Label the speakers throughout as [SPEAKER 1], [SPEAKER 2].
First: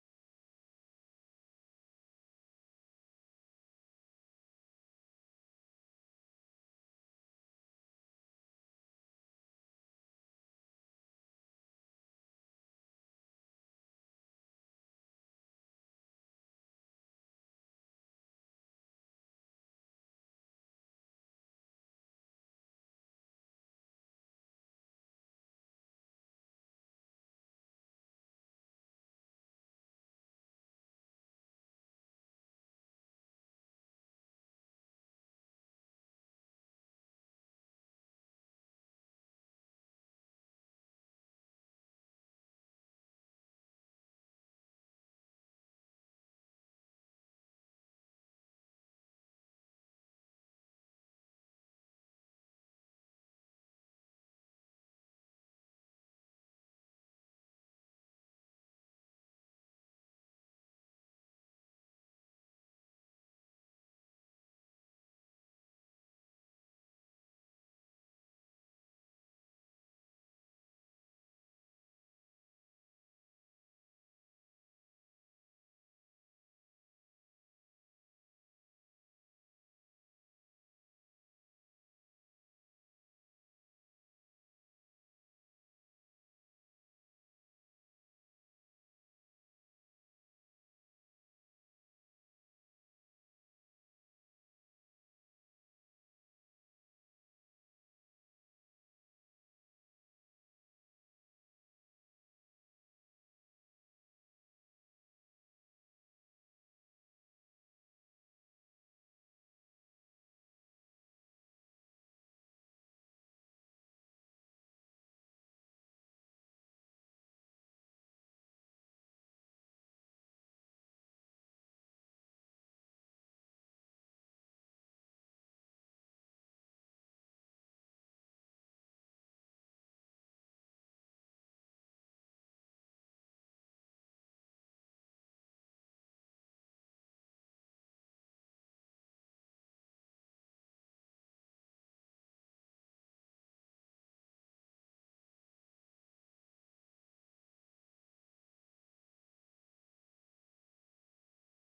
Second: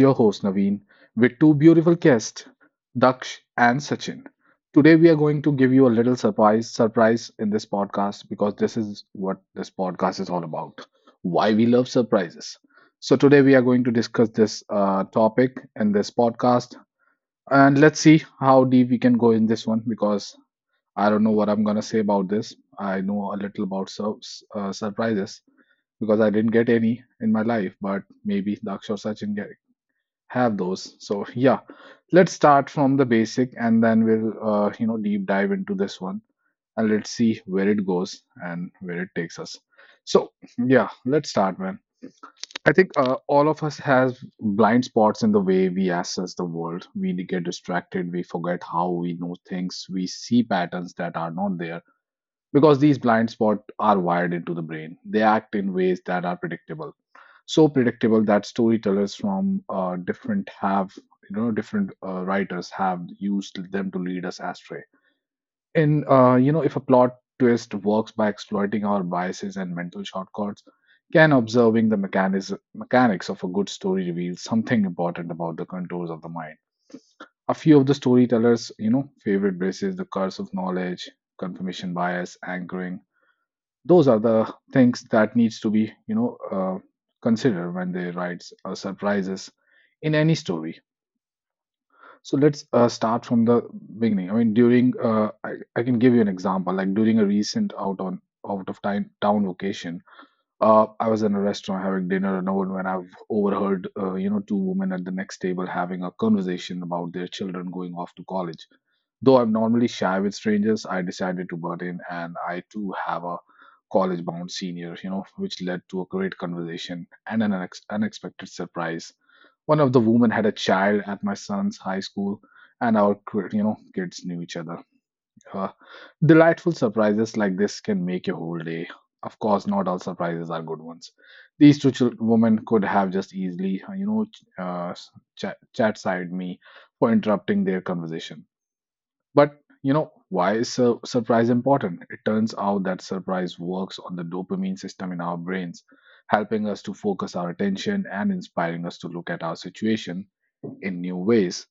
[SPEAKER 1] your host, Naveen, with two beautiful guests, Daksh and Sachin. Today, we are going to give you a little surprise, surprise in this podcast because this is what this podcast is all about why we love surprises. So, today, we are going to discuss this topic in this podcast. And let's see how deep we can go in this one because I don't know what I'm going to say about this. I know a little about surprises because I didn't get any in my life, but maybe Daksh or Sachin get, have those. So yeah, let's start from the basic and then we'll you know deep dive into this one and let's see where it goes and where it takes us. So yeah, let's start, man. I think all of us have blind spots in the way we assess the world. We get distracted. We forget how we know things. We see patterns that are not there because these blind spots are wired into the brain. They act in ways that are predictable, so predictable that storytellers from different have you know different writers have used them to lead us astray. In you know if a plot twist works by exploiting our biases and mental shortcuts, can observing the mechanism mechanics of a good story reveal something important about the contours of the mind? A few of the storytellers, you know, favorite braces, the curse of knowledge, confirmation bias, anchoring, those are the things that needs to be considered when they write surprises in any story. So let's start from the beginning. I mean, I can give you an example like during a recent out of time town vacation. I was in a restaurant having dinner alone when I've overheard you know two women at the next table having a conversation about their children going off to college. Though I'm normally shy with strangers, I decided to butt in, and I too have a college bound senior, you know, which led to a great conversation and an unexpected surprise. One of the women had a child at my son's high school, and you know, kids knew each other. Uh, Delightful surprises like this can make your whole day. Of course, not all surprises are good ones. These two women could have just easily, you know, chat side me for interrupting their conversation, but you know, why is surprise important? It turns out that surprise works on the dopamine system in our brains, helping us to focus our attention and inspiring us to look at our situation in new ways.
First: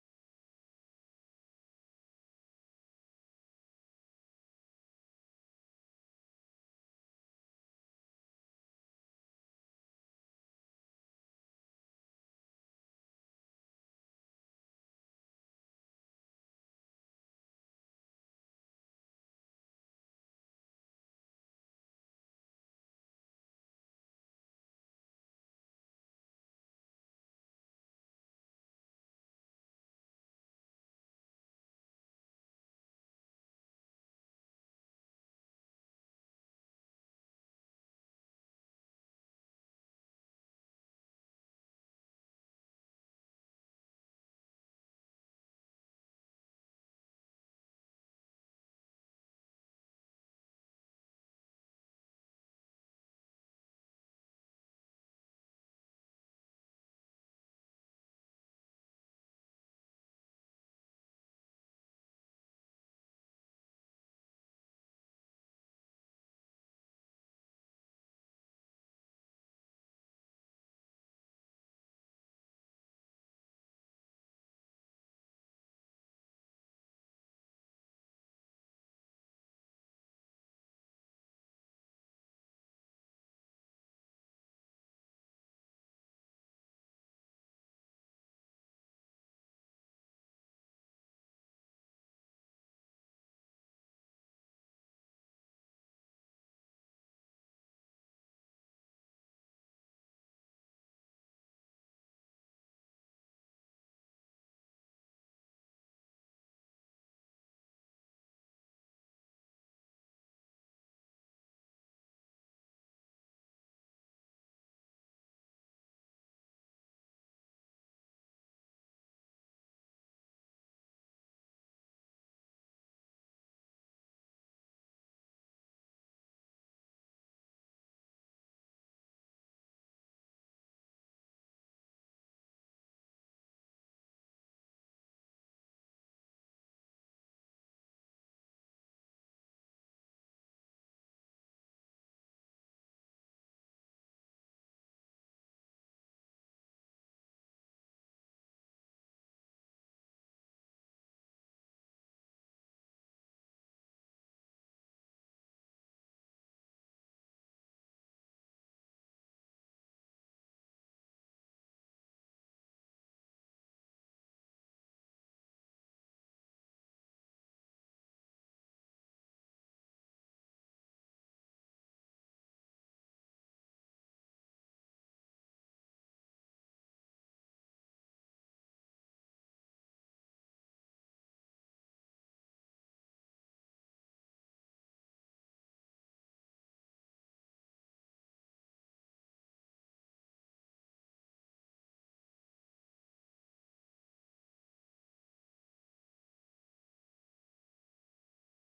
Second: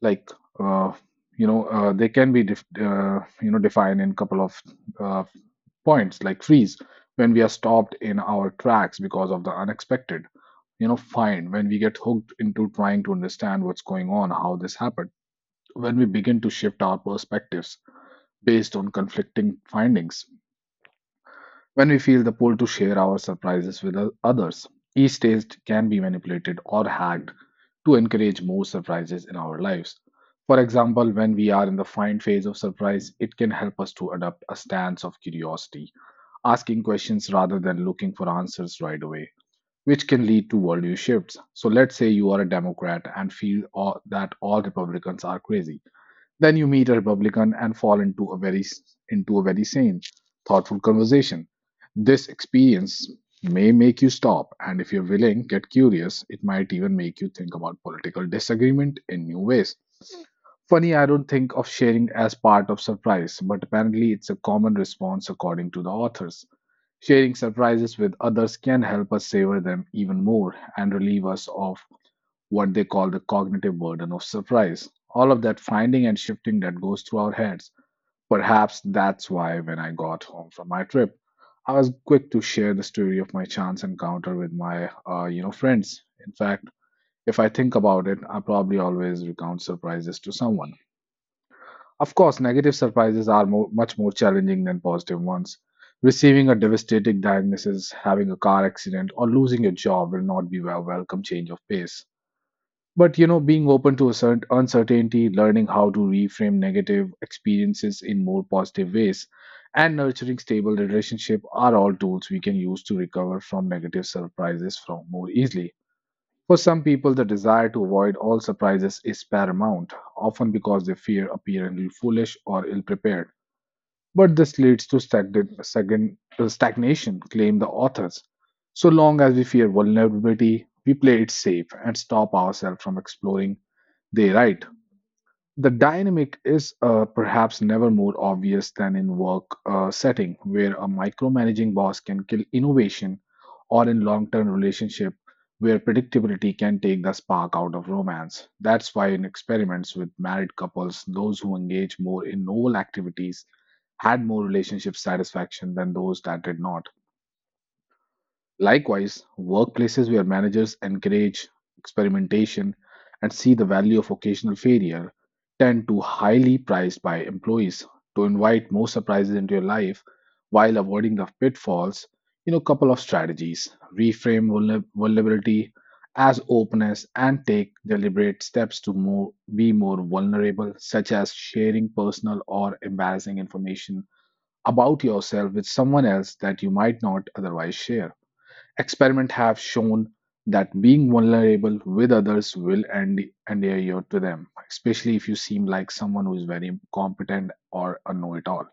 [SPEAKER 1] Like, uh, they can be, you know, defined in couple of uh, points, like freeze when we are stopped in our tracks because of the unexpected. You know, find when we get hooked into trying to understand what's going on, how this happened. When we begin to shift our perspectives based on conflicting findings. When we feel the pull to share our surprises with others, each taste can be manipulated or hacked to encourage more surprises in our lives. For example, when we are in the find phase of surprise, it can help us to adopt a stance of curiosity, asking questions rather than looking for answers right away, which can lead to worldview shifts. So, let's say you are a Democrat and feel that all Republicans are crazy, then you meet a Republican and fall into a very sane, thoughtful conversation. This experience may make you stop, and if you're willing, get curious. It might even make you think about political disagreement in new ways. Funny, I don't think of sharing as part of surprise, but apparently it's a common response according to the authors. Sharing surprises with others can help us savor them even more and relieve us of what they call the cognitive burden of surprise. All of that finding and shifting that goes through our heads. Perhaps that's why when I got home from my trip, I was quick to share the story of my chance encounter with my, you know, friends. In fact, if I think about it, I probably always recount surprises to someone. Of course, negative surprises are much more challenging than positive ones. Receiving a devastating diagnosis, having a car accident, or losing your job will not be a welcome change of pace. But you know, being open to certain uncertainty, learning how to reframe negative experiences in more positive ways, and nurturing stable relationship are all tools we can use to recover from negative surprises from more easily. For some people, the desire to avoid all surprises is paramount, often because they fear appearing foolish or ill-prepared. But this leads to stagnation, claim the authors. So long as we fear vulnerability, we play it safe and stop ourselves from exploring, they write. The dynamic is perhaps never more obvious than in work setting, where a micromanaging boss can kill innovation, or in long-term relationship, where predictability can take the spark out of romance. That's why in experiments with married couples, those who engage more in novel activities had more relationship satisfaction than those that did not. Likewise, workplaces where managers encourage experimentation and see the value of occasional failure tend to highly prized by employees to invite more surprises into your life while avoiding the pitfalls. You know, couple of strategies: reframe vulnerability as openness and take deliberate steps to be more vulnerable, such as sharing personal or embarrassing information about yourself with someone else that you might not otherwise share. Experiments have shown that being vulnerable with others will endear you to them, especially if you seem like someone who is very competent or a know-it-all.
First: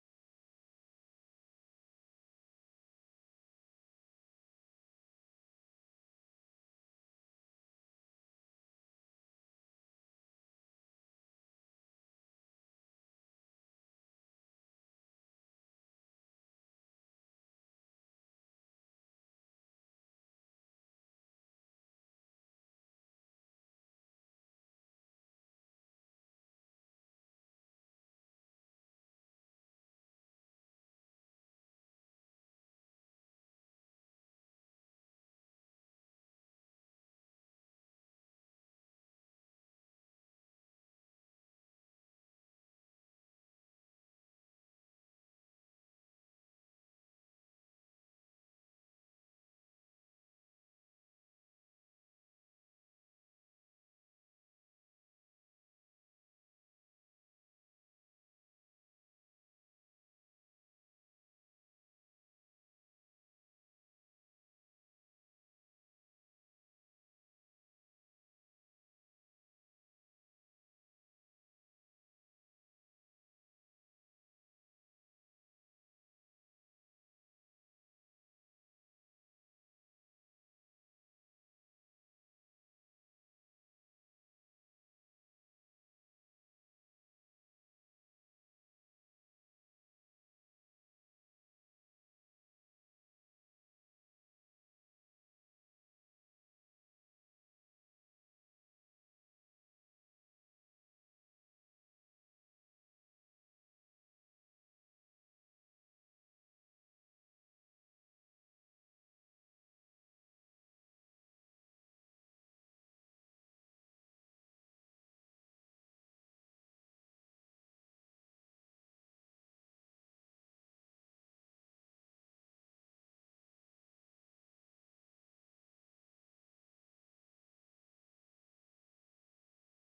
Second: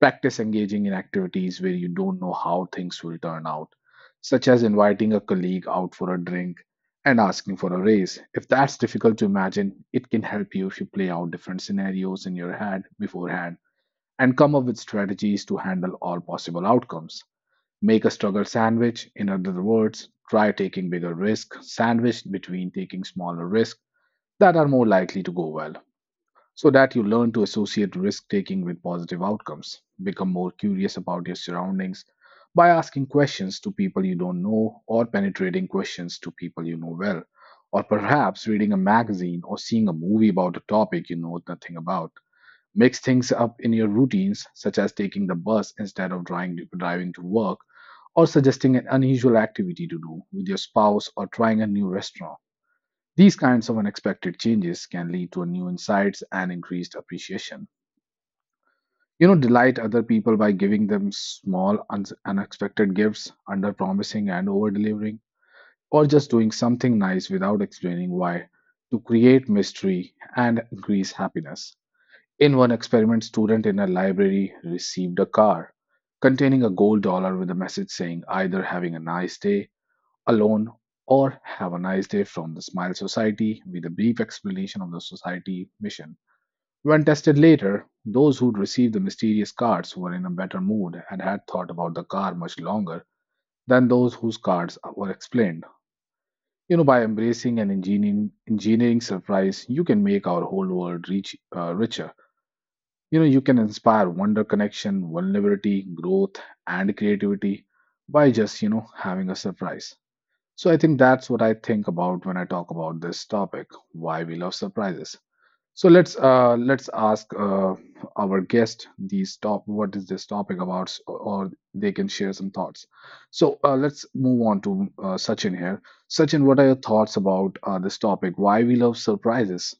[SPEAKER 1] Practice engaging in activities where you don't know how things will turn out, such as inviting a colleague out for a drink and asking for a raise. If that's difficult to imagine, it can help you if you play out different scenarios in your head beforehand and come up with strategies to handle all possible outcomes. Make a struggle sandwich. In other words, try taking bigger risk sandwiched between taking smaller risks that are more likely to go well so that you learn to associate risk taking with positive outcomes. Become more curious about your surroundings by asking questions to people you don't know or penetrating questions to people you know well, or perhaps reading a magazine or seeing a movie about a topic you know nothing about. Mix things up in your routines, such as taking the bus instead of driving to work or suggesting an unusual activity to do with your spouse or trying a new restaurant. These kinds of unexpected changes can lead to new insights and increased appreciation. You know, delight other people by giving them small, unexpected gifts, under promising and over delivering, or just doing something nice without explaining why to create mystery and increase happiness. In one experiment, student in a library received a car containing a gold dollar with a message saying either having a nice day alone, or have a nice day from the Smile Society with a brief explanation of the society mission. When tested later, those who received the mysterious cards were in a better mood and had thought about the car much longer than those whose cards were explained. You know, by embracing an engineering surprise, you can make our whole world richer. You know, you can inspire wonder, connection, vulnerability, growth, and creativity by just, you know, having a surprise. So I think that's what I think about when I talk about this topic, why we love surprises. So let's ask our guest these top what is this topic about, or they can share some thoughts. So let's move on to Sachin here. Sachin, what are your thoughts about this topic? Why we love surprises?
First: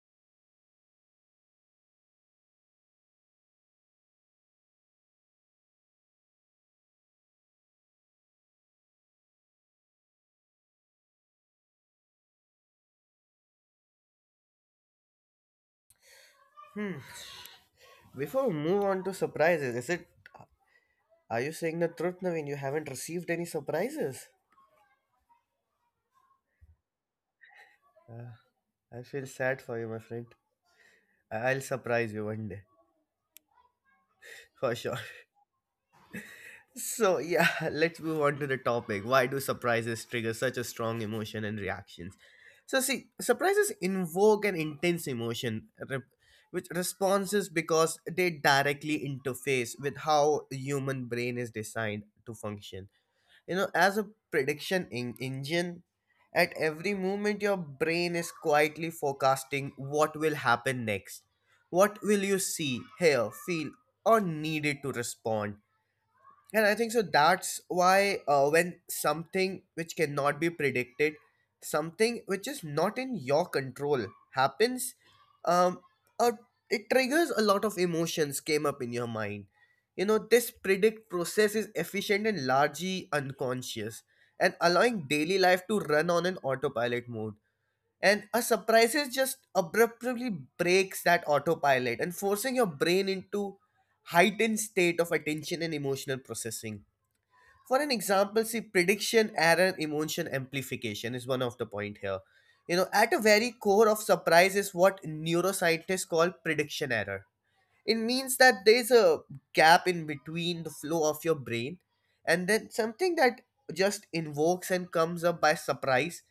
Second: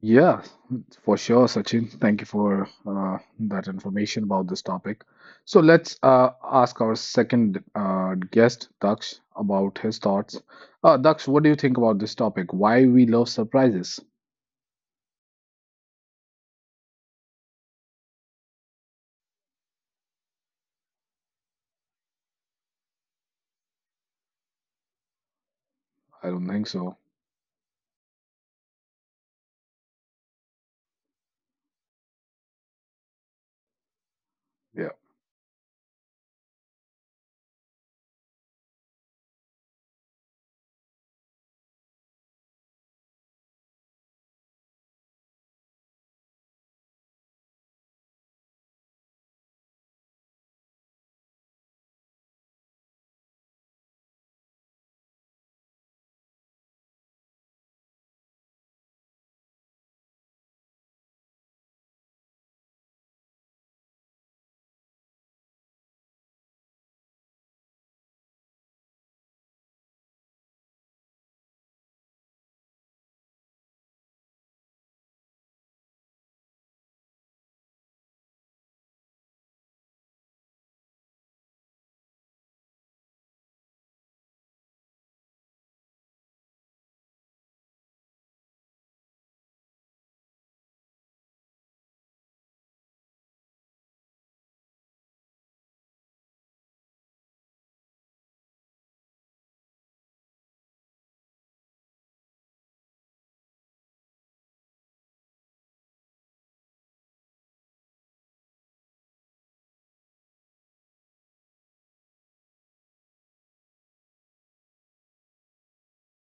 [SPEAKER 1] Yeah, for sure, Sachin. Thank you for that information about this topic. So let's ask our second guest, Daksh, about his thoughts. Daksh, what do you think about this topic? Why we love surprises?
[SPEAKER 2] Hmm. Before we move on to surprises, is it? Are you saying the truth, Naveen? You haven't received any surprises?
[SPEAKER 1] I don't think so.
[SPEAKER 2] I feel sad for you, my friend. I'll surprise you one day, for
[SPEAKER 1] Yeah.
[SPEAKER 2] sure. So yeah, let's move on to the topic. Why do surprises trigger such a strong emotion and reactions? So see, surprises invoke an intense emotion, which responses because they directly interface with how the human brain is designed to function, you know, as a prediction engine. At every moment your brain is quietly forecasting what will happen next, what will you see, hear, feel, or needed to respond. And I think so that's why, when something which cannot be predicted, something which is not in your control, happens, um, uh, it triggers a lot of emotions came up in your mind. You know, this predict process is efficient and largely unconscious, and allowing daily life to run on an autopilot mode. And a surprises just abruptly breaks that autopilot and forcing your brain into heightened state of attention and emotional processing. For an example, see, prediction error emotion amplification is one of the point here. You know, at a very core of surprise is what neuroscientists call prediction error. It means that there's a gap in between the flow of your brain and then something that just invokes and comes up by surprise,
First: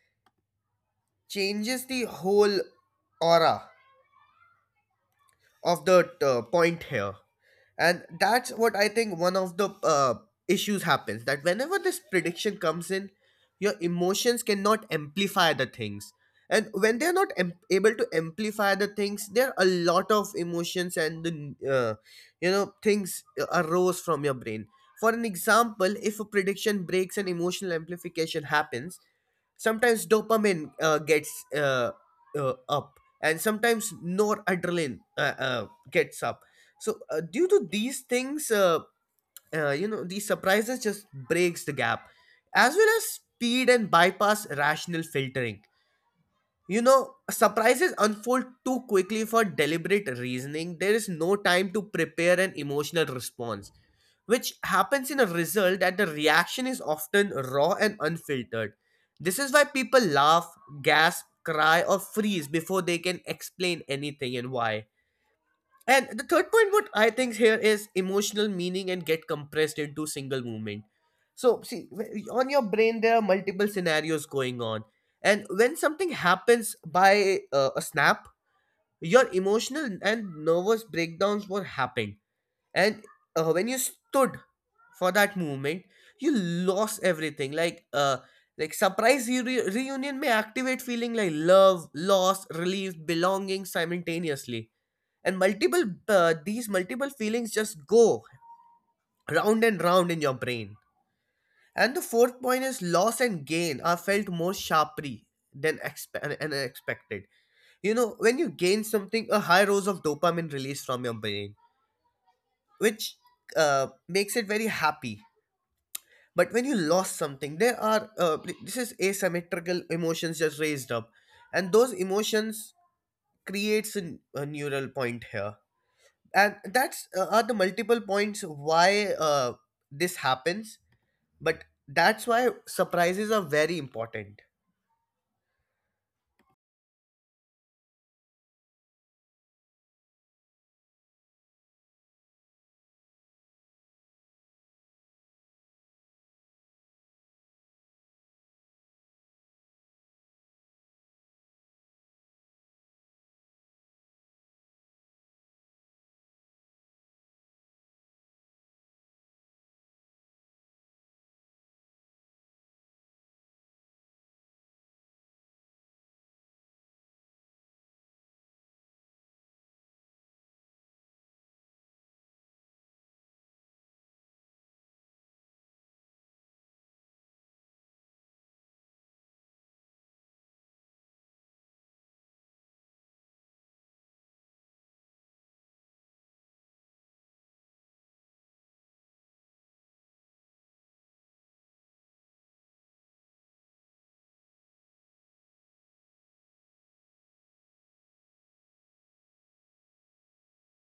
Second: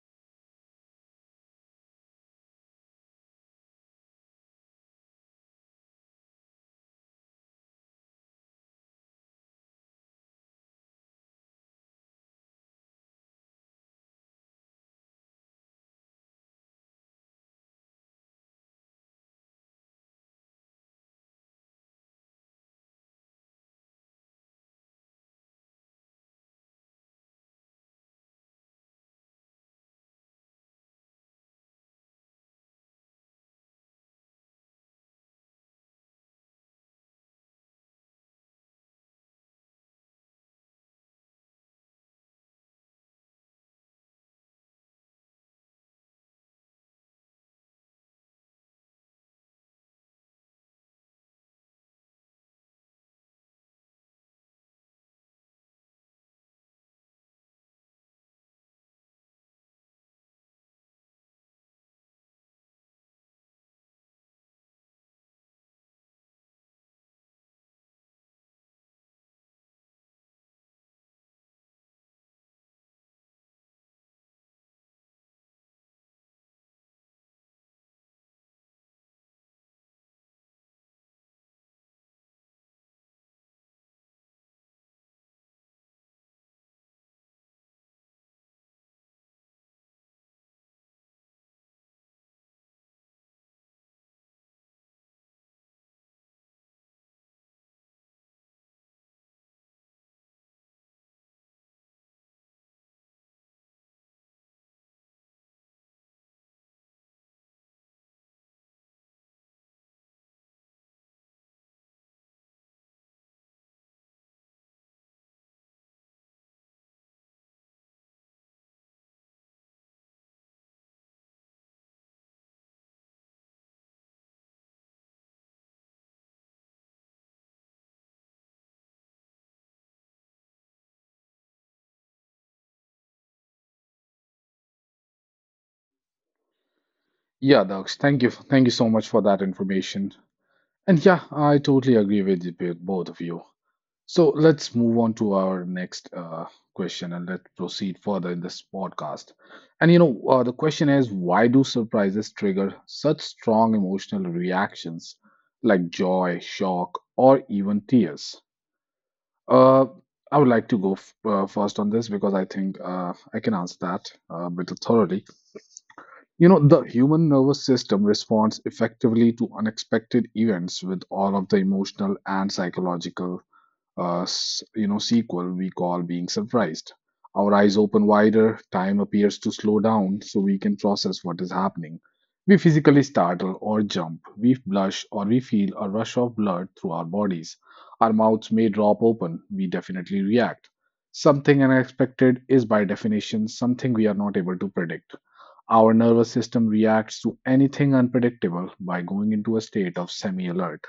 [SPEAKER 2] changes the whole aura of the point here. And that's what I think, one of the issues happens, that whenever this prediction comes in, your emotions cannot amplify the things. And when they're not able to amplify the things, there are a lot of emotions and the uh, you know, things arose from your brain. For an example, if a prediction breaks and emotional amplification happens, sometimes dopamine gets up, and sometimes noradrenaline gets up. So due to these things, you know, these surprises just breaks the gap, as well as speed and bypass rational filtering. You know, surprises unfold too quickly for deliberate reasoning. There is no time to prepare an emotional response, which happens in a result that the reaction is often raw and unfiltered. This is why people laugh, gasp, cry, or freeze before they can explain anything and why. And the third point, what I think here is emotional meaning and get compressed into single movement. So, see, on your brain, there are multiple scenarios going on. And when something happens by a snap, your emotional and nervous breakdowns were happening. And when you stood for that movement, you lost everything. Like surprise reunion may activate feeling like love, loss, relief, belonging simultaneously, and multiple, these multiple feelings just go round and round in your brain. And the fourth point is, loss and gain are felt more sharply than and expected. You know, when you gain something, a high dose of dopamine release from your brain, which makes it very happy. But when you lost something, there are, this is asymmetrical emotions just raised up, and those emotions creates a neural point here. And that's are the multiple points why, this happens. But that's why surprises are very important.
[SPEAKER 1] Yeah, Daksh, thank you. Thank you so much for that information. And yeah, I totally agree with you, both of you. So let's move on to our next question and let's proceed further in this podcast. And you know, the question is why do surprises trigger such strong emotional reactions like joy, shock, or even tears? Uh, I would like to go first on this because I think I can answer that a bit thoroughly. The human nervous system responds effectively to unexpected events with all of the emotional and psychological sequel we call being surprised. Our eyes open wider, time appears to slow down so we can process what is happening. We physically startle or jump, we blush or we feel a rush of blood through our bodies, our mouths may drop open, we definitely react. Something unexpected is by definition something we are not able to predict. Our nervous system reacts to anything unpredictable by going into a state of semi alert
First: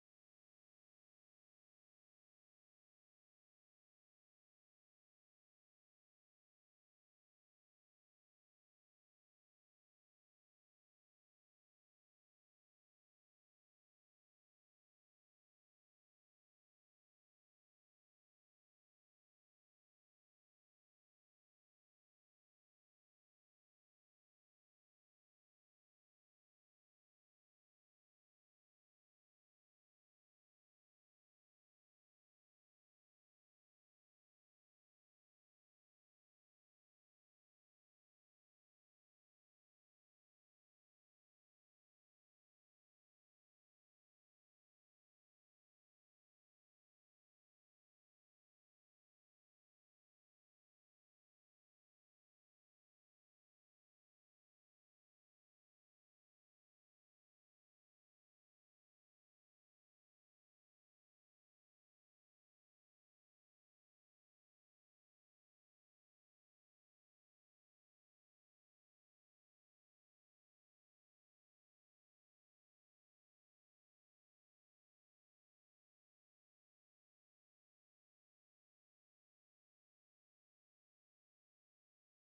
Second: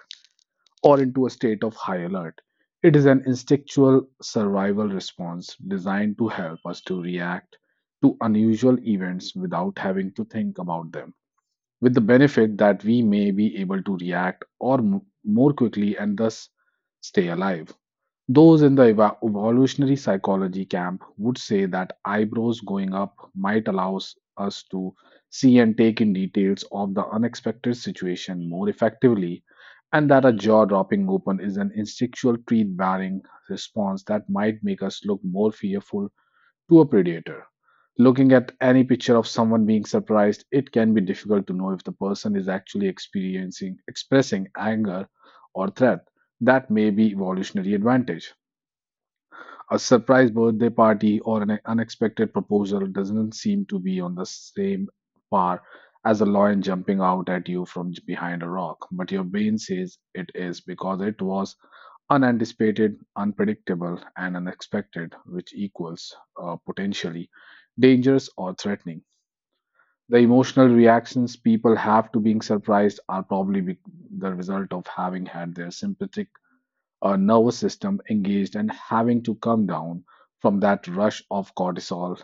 [SPEAKER 1] or into a state of high alert. It is an instinctual survival response designed to help us to react to unusual events without having to think about them, with the benefit that we may be able to react or more quickly and thus stay alive. Those in the evolutionary psychology camp would say that eyebrows going up might allow us to see and take in details of the unexpected situation more effectively, and that a jaw dropping open is an instinctual teeth bearing response that might make us look more fearful to a predator. Looking at any picture of someone being surprised, it can be difficult to know if the person is actually experiencing expressing anger or threat. That may be evolutionary advantage. A surprise birthday party or an unexpected proposal doesn't seem to be on the same par as a lion jumping out at you from behind a rock, but your brain says it is because it was unanticipated, unpredictable, and unexpected, which equals potentially dangerous or threatening. The emotional reactions people have to being surprised are probably the result of having had their sympathetic our nervous system engaged and having to come down from that rush of cortisol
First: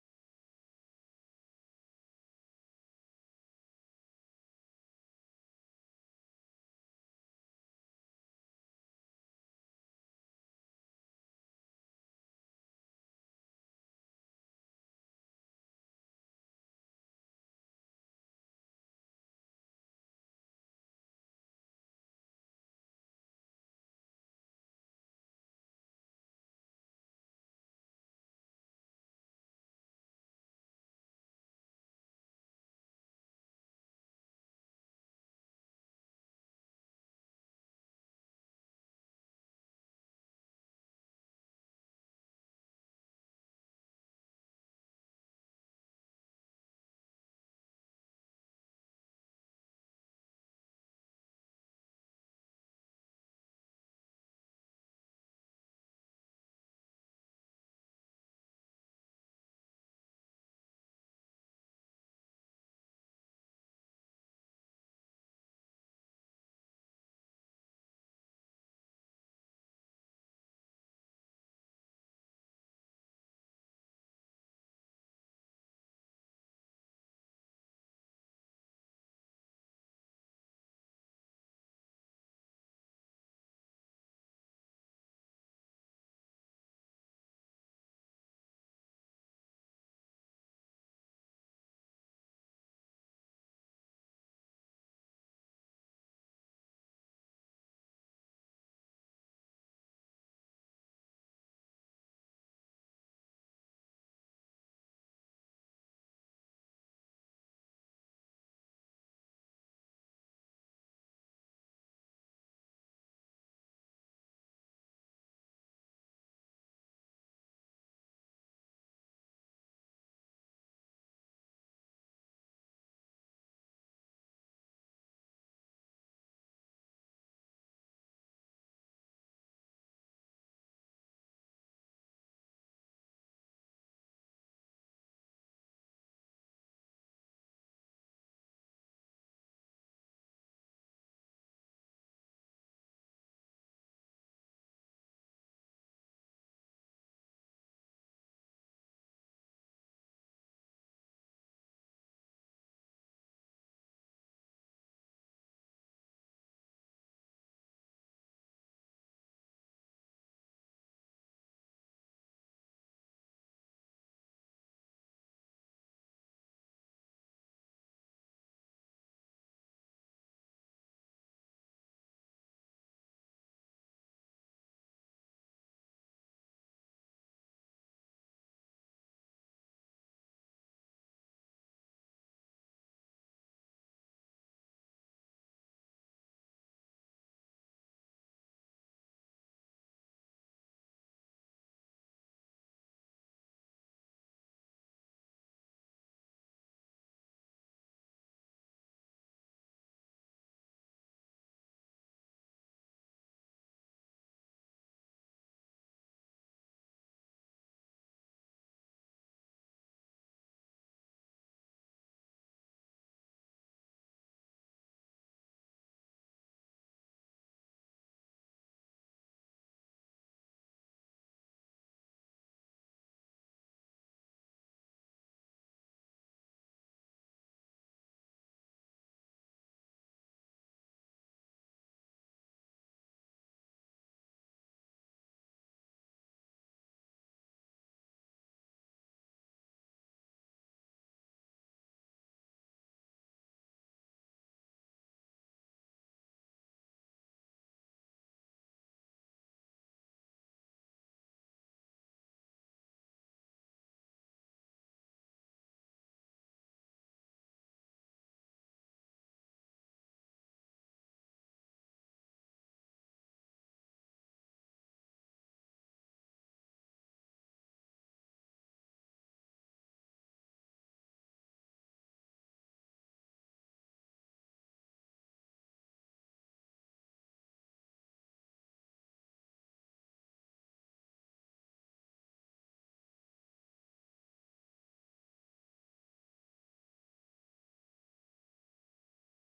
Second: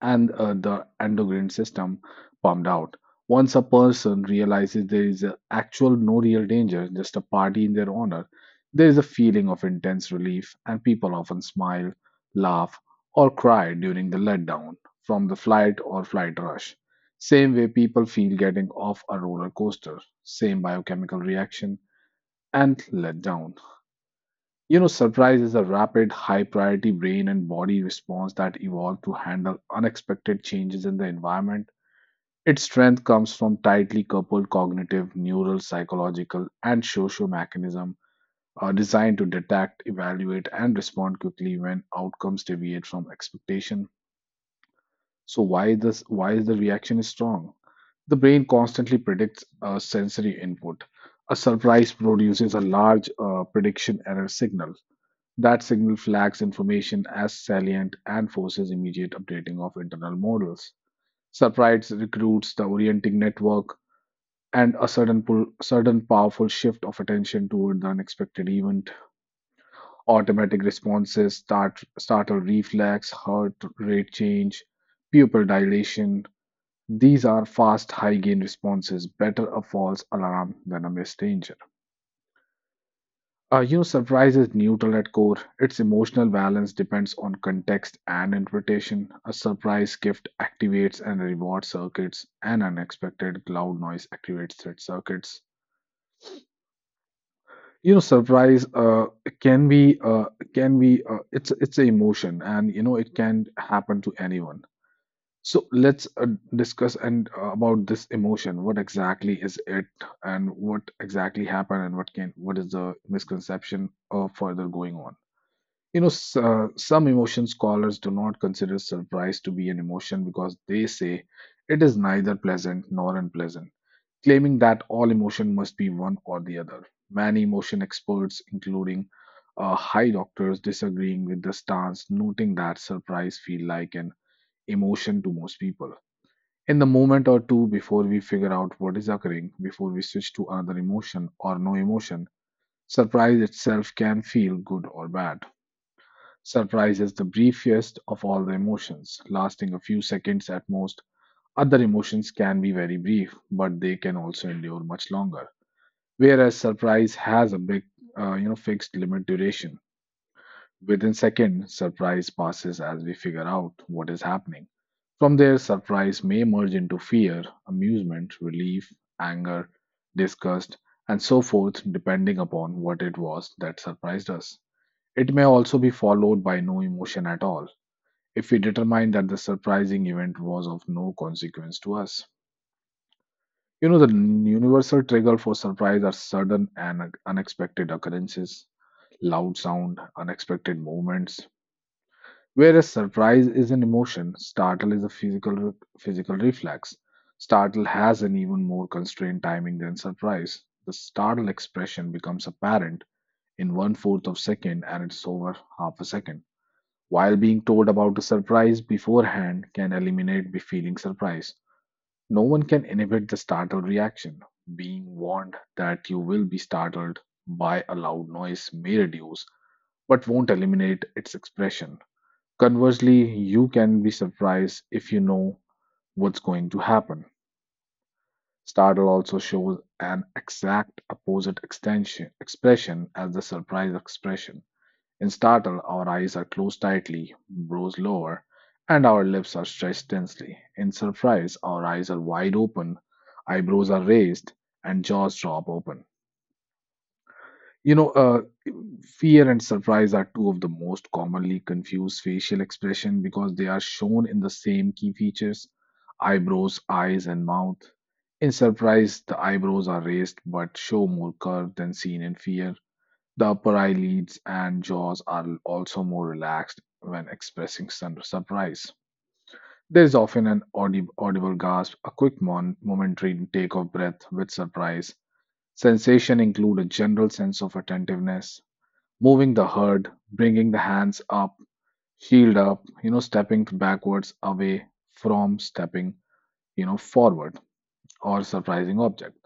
[SPEAKER 1] and the endocrine system pumped out. Once a person realizes there is a actual no real danger, just a party in their honor, there is a feeling of intense relief, and people often smile, laugh, or cry during the letdown from the flight or flight rush. Same way people feel getting off a roller coaster, same biochemical reaction and letdown. Surprise is a rapid, high priority brain and body response that evolved to handle unexpected changes in the environment. Its strength comes from tightly coupled cognitive, neural, psychological, and social mechanisms designed to detect, evaluate, and respond quickly when outcomes deviate from expectation. So, why this? Why is the reaction is strong? The brain constantly predicts a sensory input. A surprise produces a large prediction error signal. That signal flags information as salient and forces immediate updating of internal models. Surprise recruits the orienting network and a sudden pull, sudden powerful shift of attention toward the unexpected event. Automatic responses, startle reflex, heart rate change, pupil dilation. These are fast, high gain responses, better a false alarm than a missed danger. Surprise is neutral at core. Its emotional balance depends on context and interpretation. A surprise gift activates and reward circuits, and unexpected loud noise activates threat circuits. You know, surprise can be uh, can be it's an emotion, and it can happen to anyone. So let's discuss and about this emotion. What exactly is it, and what exactly happened, and what is the misconception further going on? Some emotion scholars do not consider surprise to be an emotion because they say it is neither pleasant nor unpleasant, claiming that all emotion must be one or the other. Many emotion experts, including high doctors, disagreeing with the stance, noting that surprise feel like an emotion to most people. In the moment or two before we figure out what is occurring, before we switch to another emotion or no emotion, surprise itself can feel good or bad. Surprise is the briefest of all the emotions, lasting a few seconds at most. Other emotions can be very brief, but they can also endure much longer. Whereas surprise has a big, fixed limit duration. Within second, surprise passes as we figure out what is happening. From there, surprise may merge into fear, amusement, relief, anger, disgust, and so forth, depending upon what it was that surprised us. It may also be followed by no emotion at all if we determine that the surprising event was of no consequence to us. You know, the universal trigger for surprise are sudden and unexpected occurrences, loud sound, unexpected movements. Whereas surprise is an emotion, startle is a physical reflex. Startle has an even more constrained timing than surprise. The startle expression becomes apparent in one fourth of a second and it's over half a second. While being told about the surprise beforehand can eliminate be feeling surprise, no one can inhibit the startled reaction. Being warned that you will be startled by a loud noise may reduce, but won't eliminate its expression. Conversely, you can be surprised if you know what's going to happen. Startle also shows an exact opposite extension expression as the surprise expression. In startle, our eyes are closed tightly, brows lower, and our lips are stretched tensely. In surprise, our eyes are wide open, eyebrows are raised, and jaws drop open. You know, uh, fear and surprise are two of the most commonly confused facial expression because they are shown in the same key features: eyebrows, eyes, and mouth. In surprise, the eyebrows are raised but show more curve than seen in fear. The upper eyelids and jaws are also more relaxed when expressing surprise. There is often an audible gasp, a quick momentary take of breath with surprise. Sensation include a general sense of attentiveness, moving the herd, bringing the hands up, shield up, stepping backwards away from stepping forward or surprising object.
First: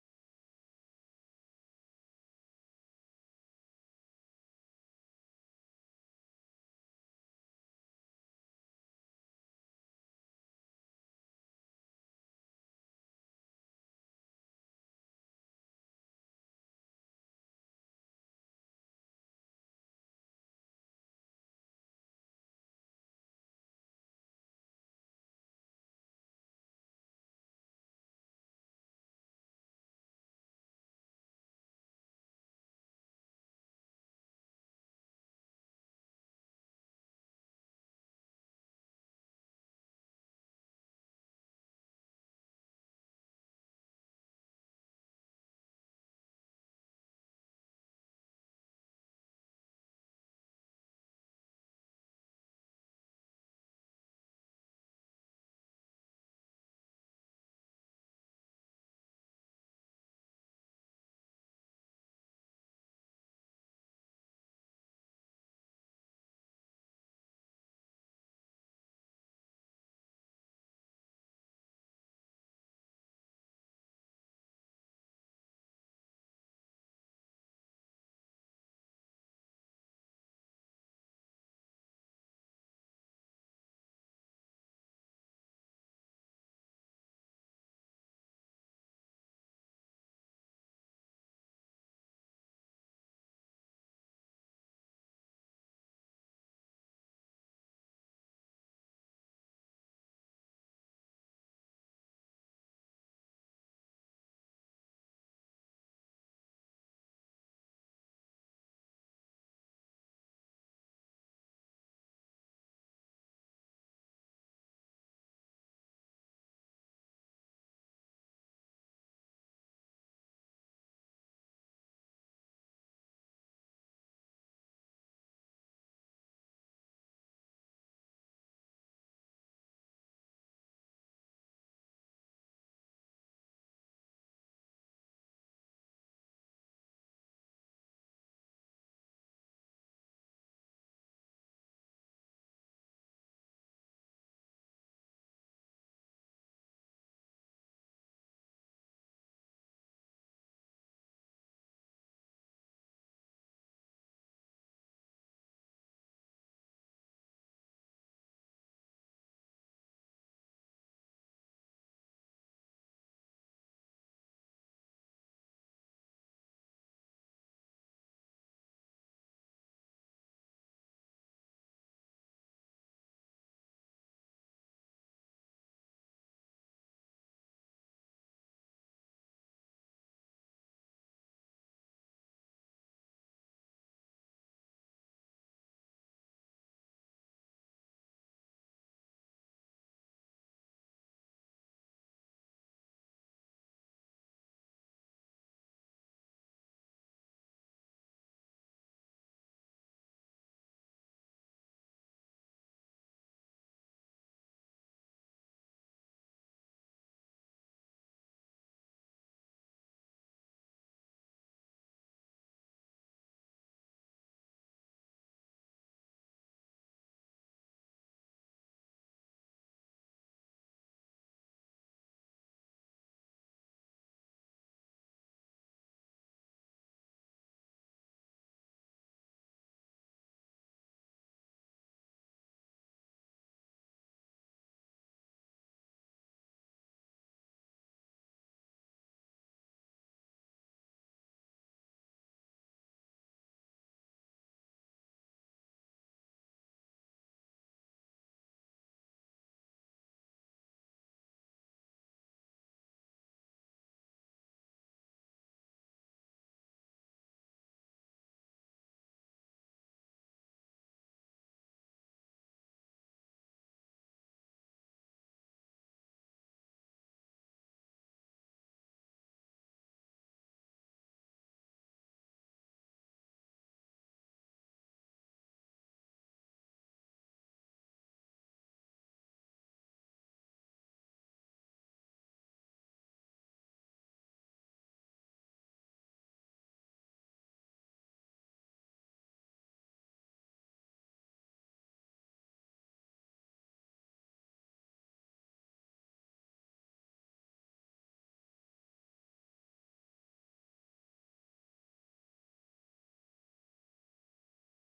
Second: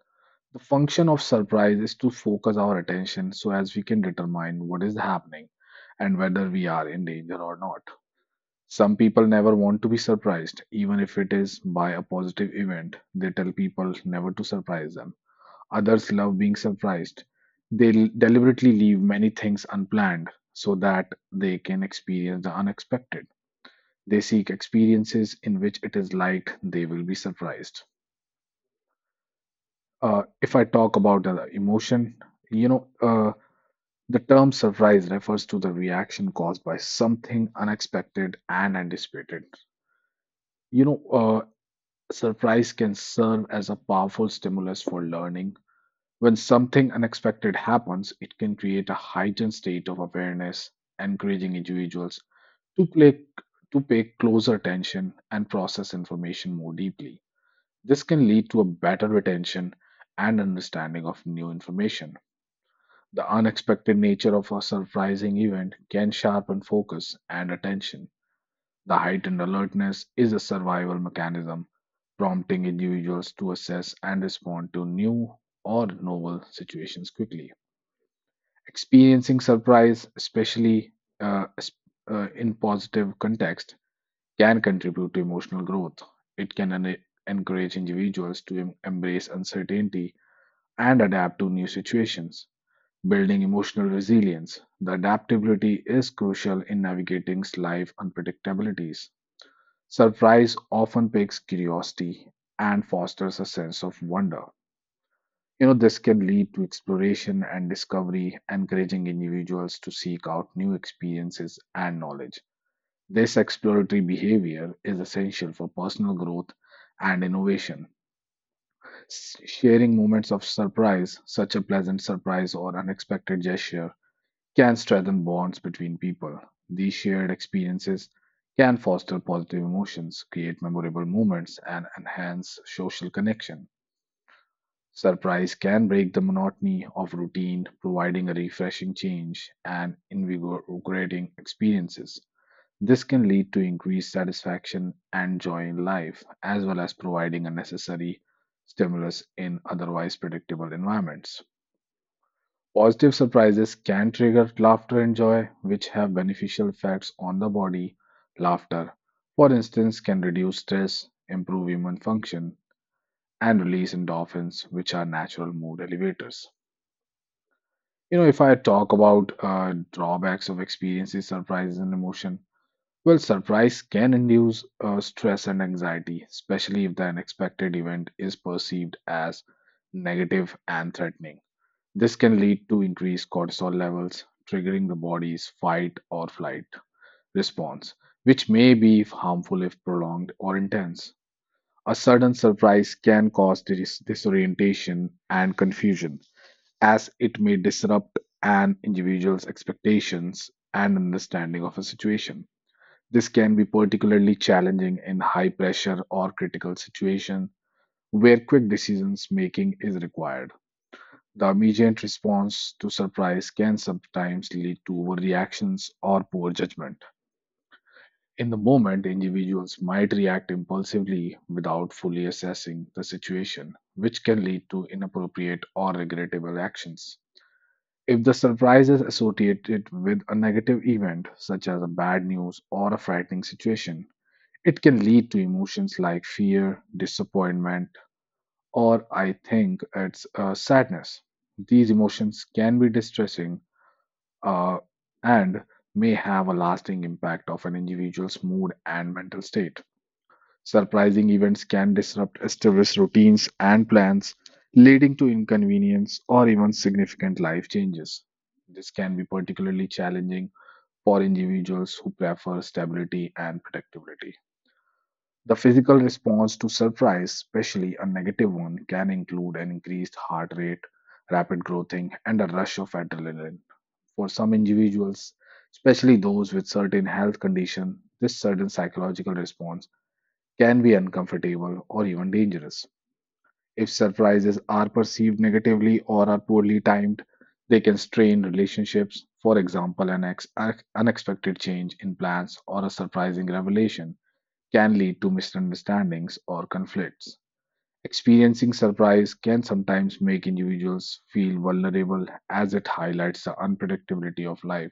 [SPEAKER 1] The function of surprise is to focus our attention so as we can determine what is happening and whether we are in danger or not. Some people never want to be surprised, even if it is by a positive event. They tell people never to surprise them. Others love being surprised. They deliberately leave many things unplanned so that they can experience the unexpected. They seek experiences in which it is like they will be surprised. If I talk about the emotion, you know, uh, the term surprise refers to the reaction caused by something unexpected and anticipated. You know, uh, surprise can serve as a powerful stimulus for learning. When something unexpected happens, it can create a heightened state of awareness, encouraging individuals to play, to pay closer attention and process information more deeply. This can lead to a better retention and understanding of new information. The unexpected nature of a surprising event can sharpen focus and attention. The heightened alertness is a survival mechanism, prompting individuals to assess and respond to new or novel situations quickly. Experiencing surprise, especially uh, es- in positive context, can contribute to emotional growth. It can encourage individuals to embrace uncertainty and adapt to new situations. Building emotional resilience, the adaptability is crucial in navigating life's unpredictabilities. Surprise often piques curiosity and fosters a sense of wonder. This can lead to exploration and discovery, encouraging individuals to seek out new experiences and knowledge. This exploratory behavior is essential for personal growth and innovation. Sharing moments of surprise, such a pleasant surprise or unexpected gesture, can strengthen bonds between people. These shared experiences can foster positive emotions, create memorable moments, and enhance social connection. Surprise can break the monotony of routine, providing a refreshing change and invigorating experiences. This can lead to increased satisfaction and joy in life, as well as providing a necessary stimulus in otherwise predictable environments. Positive surprises can trigger laughter and joy, which have beneficial effects on the body. Laughter, for instance, can reduce stress, improve immune function, and release endorphins, which are natural mood elevators. If I talk about drawbacks of experiencing surprises, and emotion, well, surprise can induce stress and anxiety, especially if the unexpected event is perceived as negative and threatening. This can lead to increased cortisol levels, triggering the body's fight or flight response, which may be harmful if prolonged or intense. A sudden surprise can cause disorientation and confusion, as it may disrupt an individual's expectations and understanding of a situation. This can be particularly challenging in high pressure or critical situations where quick decisions making is required. The immediate response to surprise can sometimes lead to overreactions or poor judgment. In the moment, individuals might react impulsively without fully assessing the situation, which can lead to inappropriate or regrettable actions. If the surprise is associated with a negative event, such as a bad news or a frightening situation, it can lead to emotions like fear, disappointment, or I think it's sadness. These emotions can be distressing, uh, and may have a lasting impact of an individual's mood and mental state. Surprising events can disrupt established routines and plans, leading to inconvenience or even significant life changes. This can be particularly challenging for individuals who prefer stability and predictability. The physical response to surprise, especially a negative one, can include an increased heart rate, rapid growthing, and a rush of adrenaline for some individuals. Especially those with certain health condition, this sudden psychological response can be uncomfortable or even dangerous. If surprises are perceived negatively or are poorly timed, they can strain relationships. For example, an unexpected change in plans or a surprising revelation can lead to misunderstandings or conflicts. Experiencing surprise can sometimes make individuals feel vulnerable as it highlights the unpredictability of life.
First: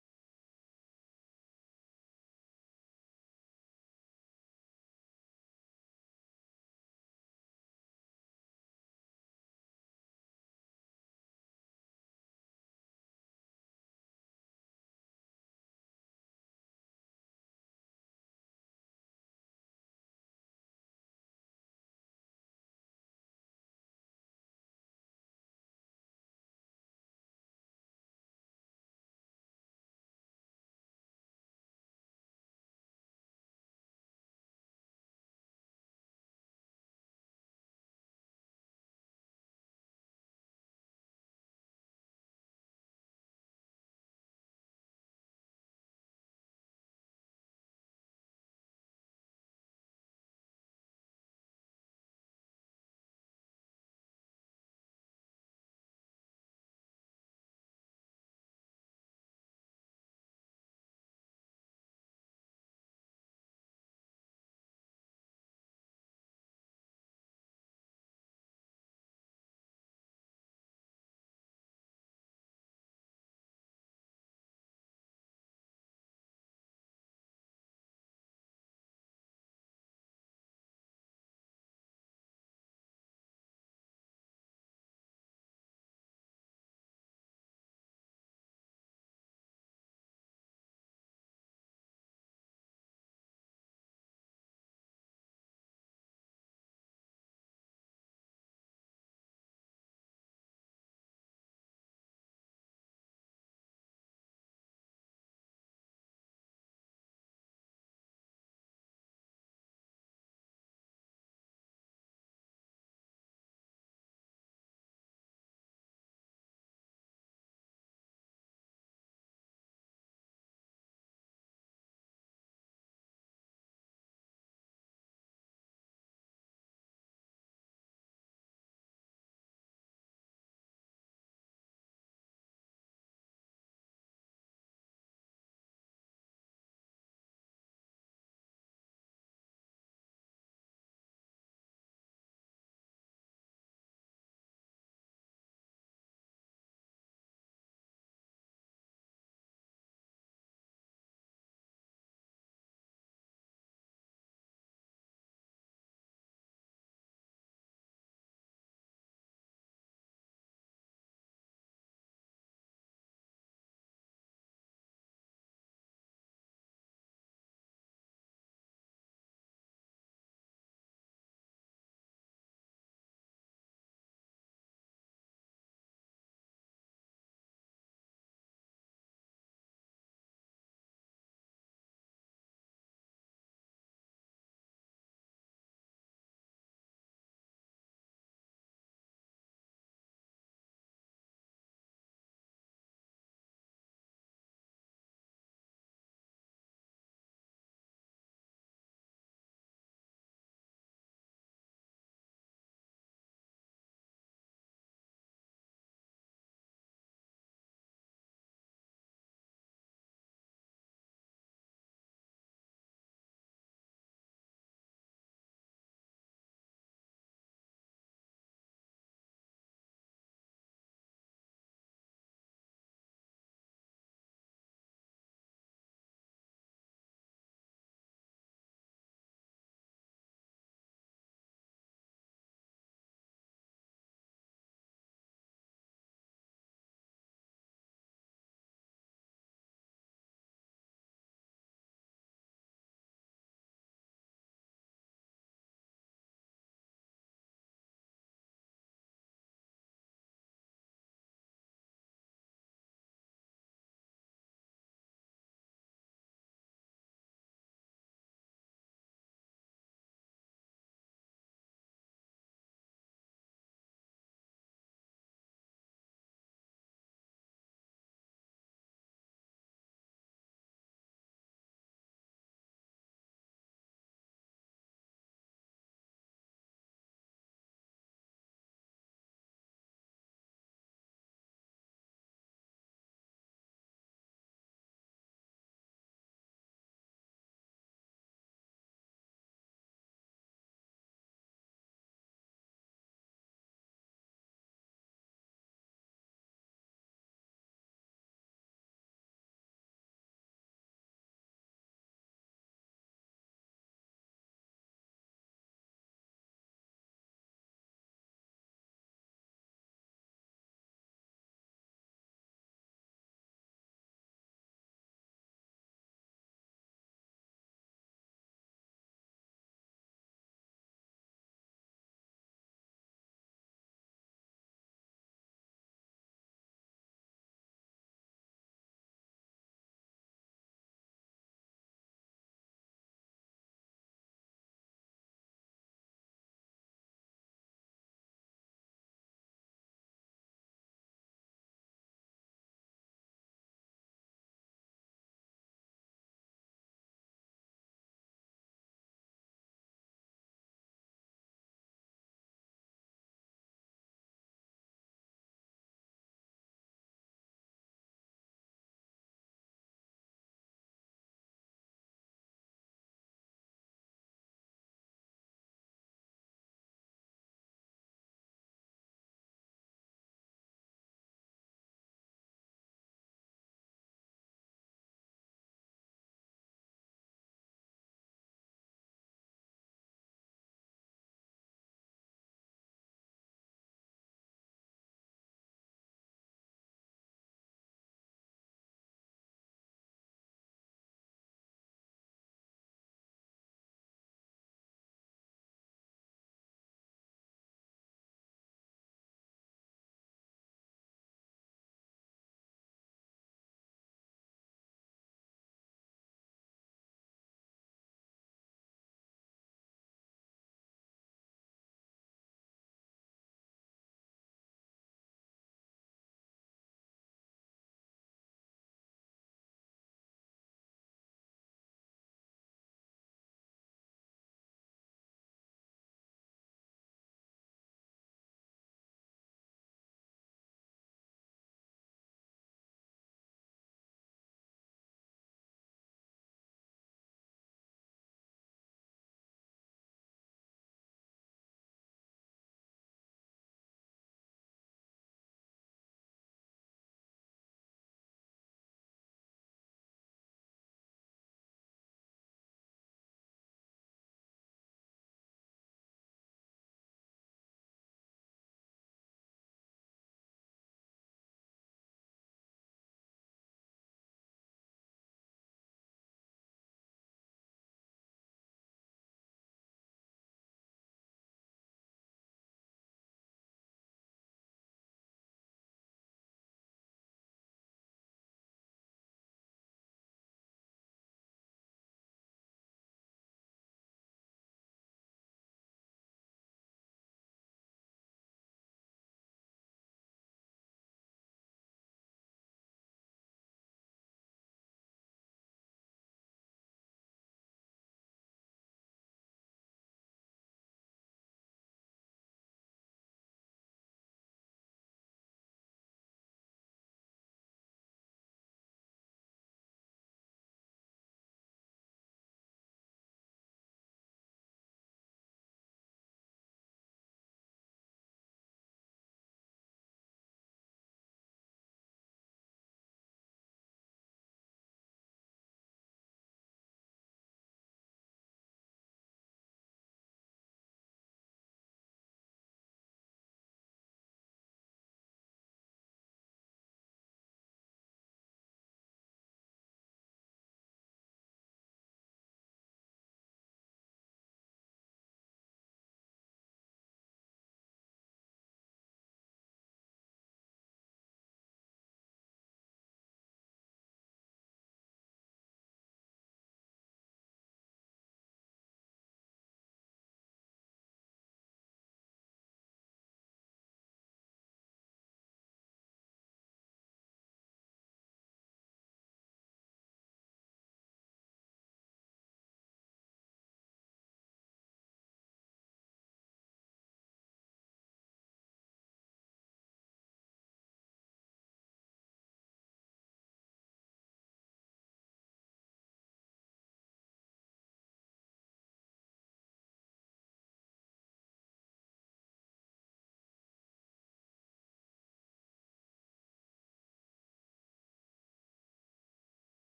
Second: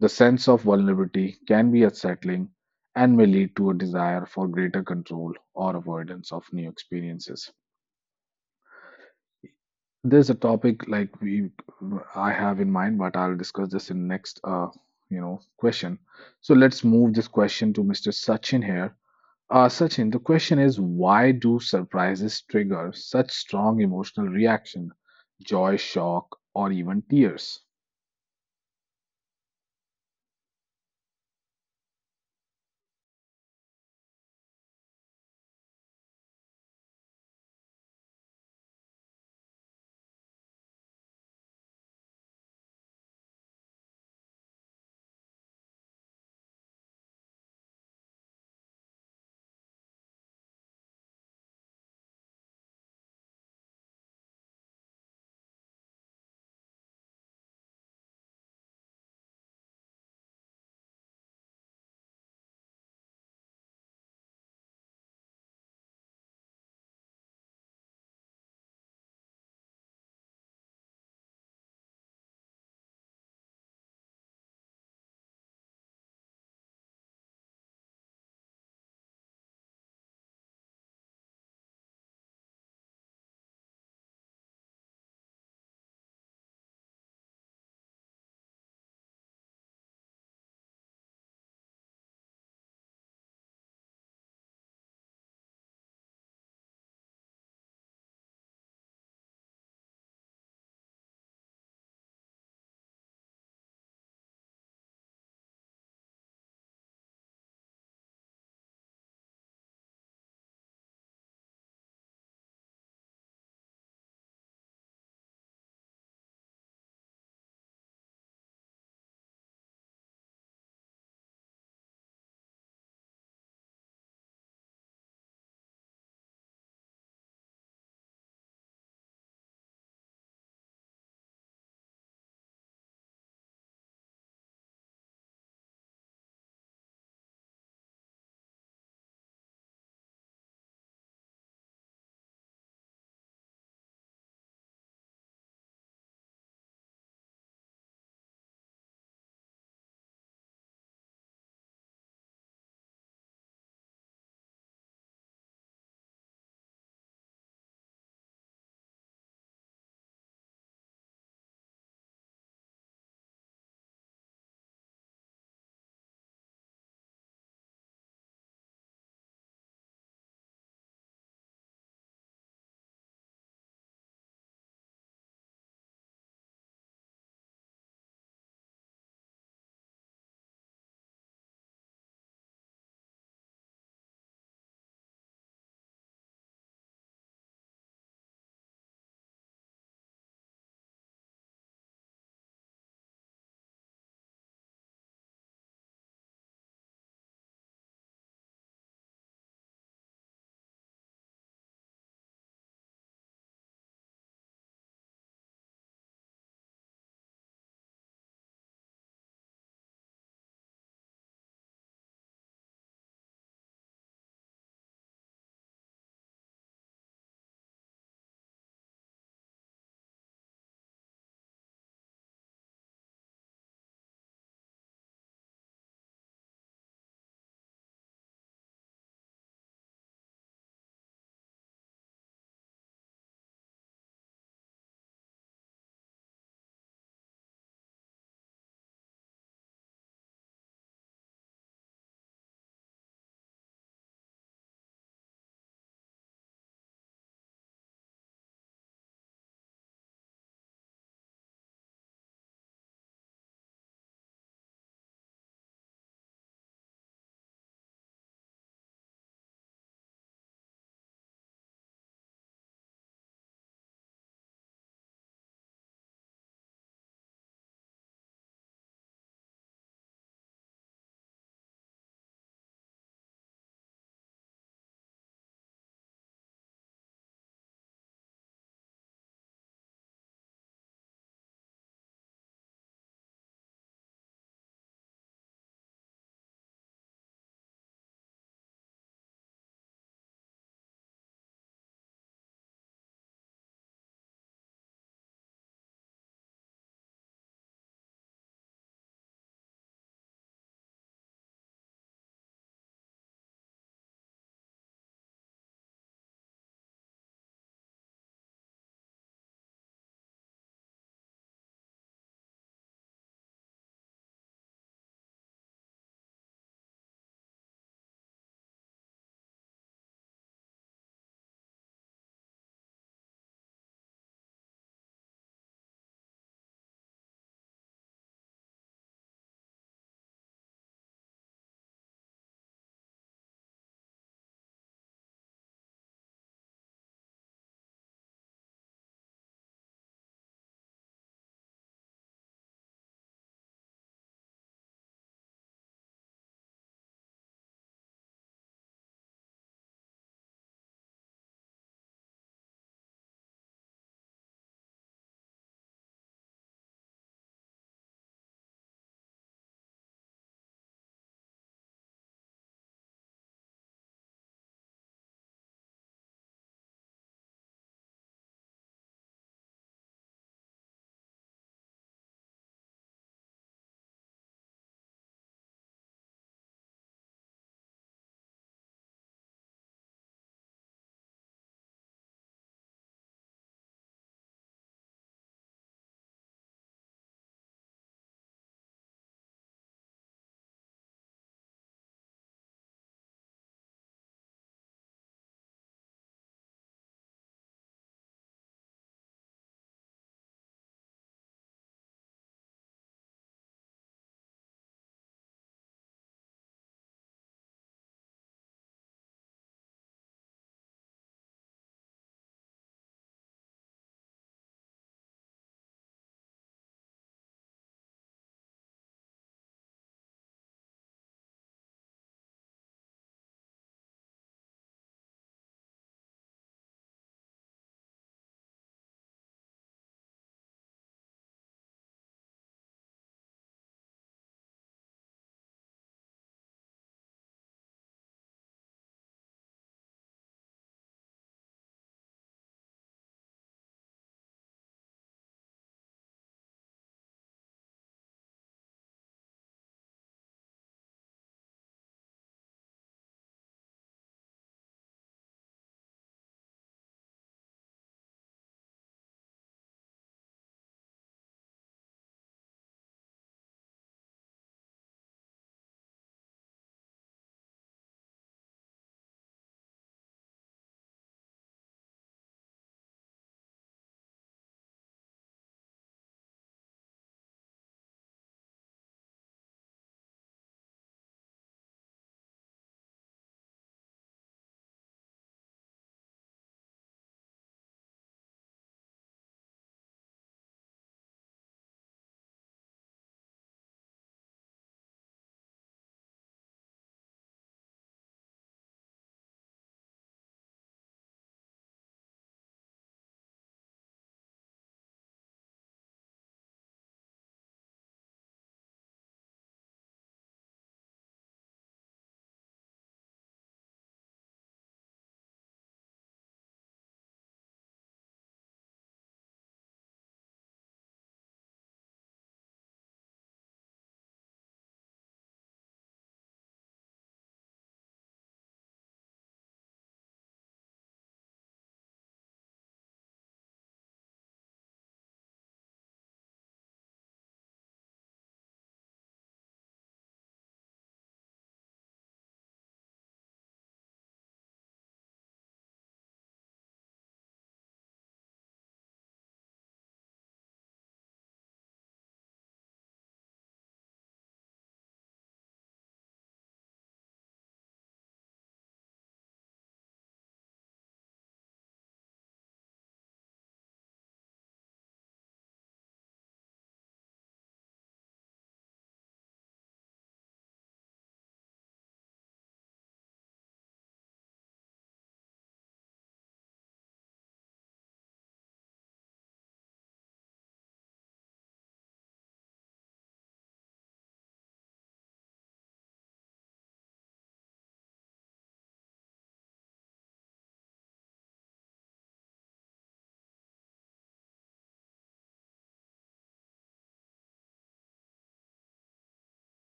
[SPEAKER 1] The sense of vulnerability can be unsettling and may lead to a desire for greater control or avoidance of new experiences. There's a topic like we I have in mind, but I'll discuss this in next question. So let's move this question to Mr. Sachin here. Sachin, the question is why do surprises trigger such strong emotional reaction, joy, shock, or even tears?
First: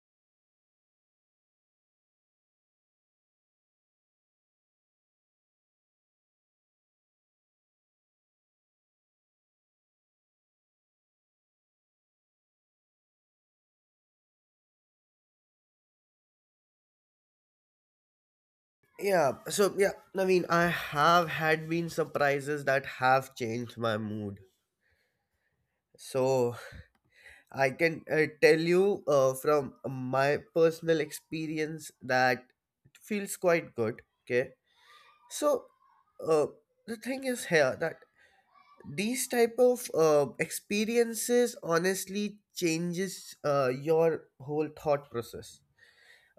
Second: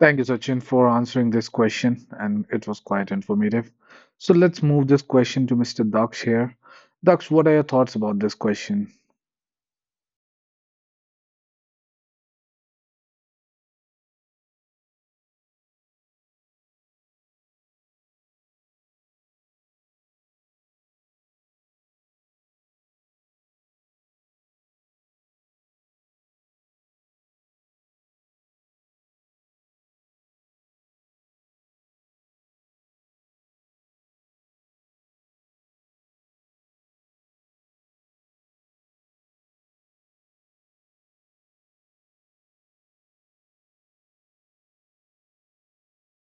[SPEAKER 1] Thank you, Sachin, for answering this question, and it was quite informative. So let's move this question to Mr. Daksh here. Daksh, what are your thoughts about this question?
[SPEAKER 2] Yeah, so yeah, I mean, I have had been surprises that have changed my mood. So I can tell you from my personal experience that it feels quite good, okay. So, uh, the thing is here that these type of experiences honestly changes your whole thought process.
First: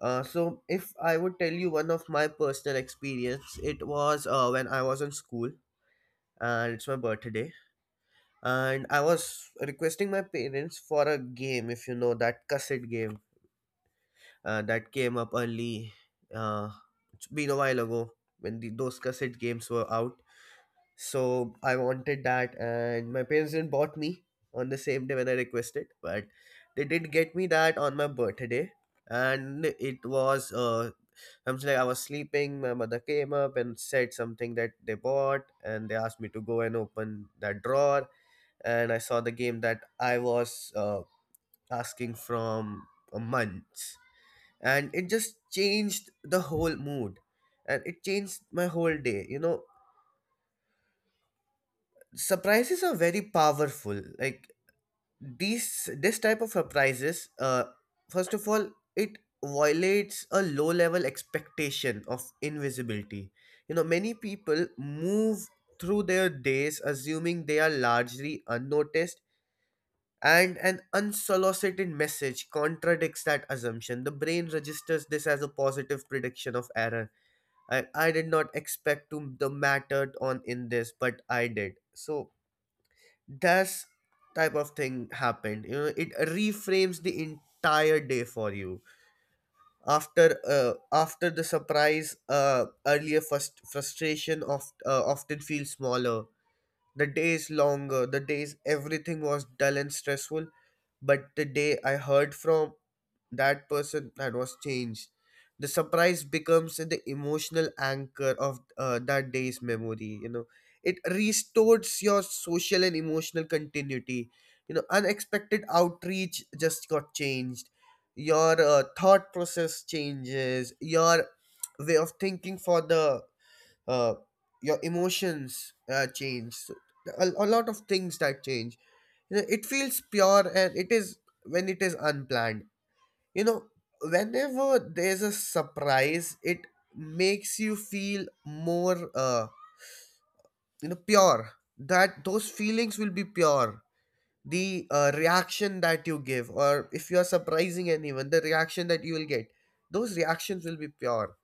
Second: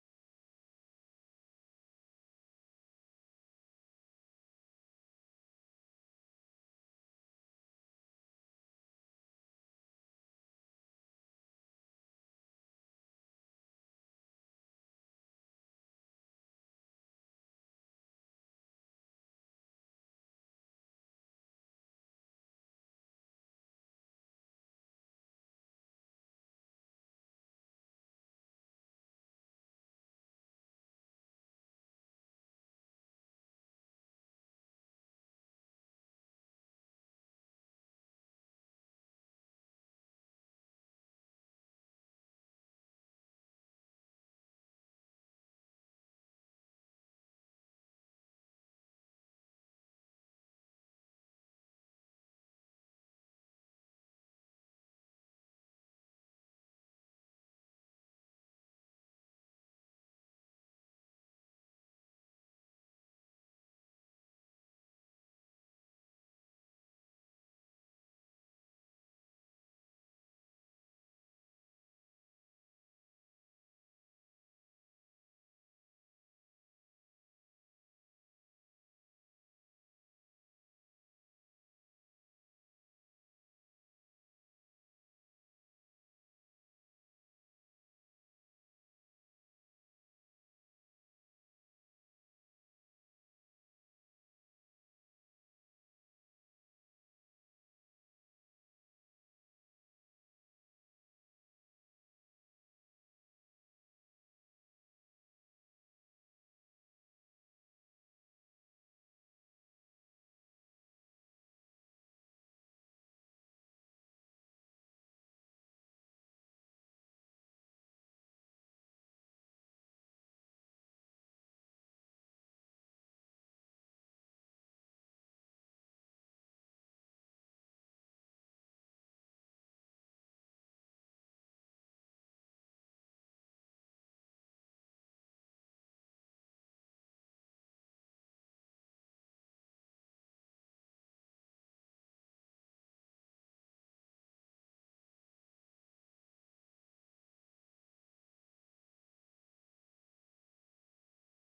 [SPEAKER 2] So if I would tell you one of my personal experience, it was when I was in school, and it's my birthday, and I was requesting my parents for a game, if you know that cassette game, that came up early. uh, it's been a while ago when those cassette games were out. So I wanted that, and my parents didn't bought me on the same day when I requested, but they did get me that on my birthday. And it was, uh, I'm like, I was sleeping. My mother came up and said something that they bought, and they asked me to go and open that drawer. And I saw the game that I was asking from months, and it just changed the whole mood, and it changed my whole day. You know, surprises are very powerful. Like these this type of surprises, first of all, it violates a low level expectation of invisibility. You know, many people move through their days assuming they are largely unnoticed, and an unsolicited message contradicts that assumption. The brain registers this as a positive prediction of error. I did not expect to the matter on in this, but I did. So that's type of thing happened. You know, it reframes the entire day for you. After the surprise, earlier first frustration of, often feels smaller. The days longer, the days everything was dull and stressful. But the day I heard from that person, that was changed. The surprise becomes the emotional anchor of that day's memory. You know, it restores your social and emotional continuity. You know, unexpected outreach just got changed. Your thought process changes. Your way of thinking for the uh, your emotions change. So a lot of things that change. You know, it feels pure, and it is when it is unplanned. You know, whenever there's a surprise, it makes you feel more, you know, pure, that those feelings will be pure. The reaction that you give, or if you are surprising anyone, the reaction that you will get, those reactions will be pure.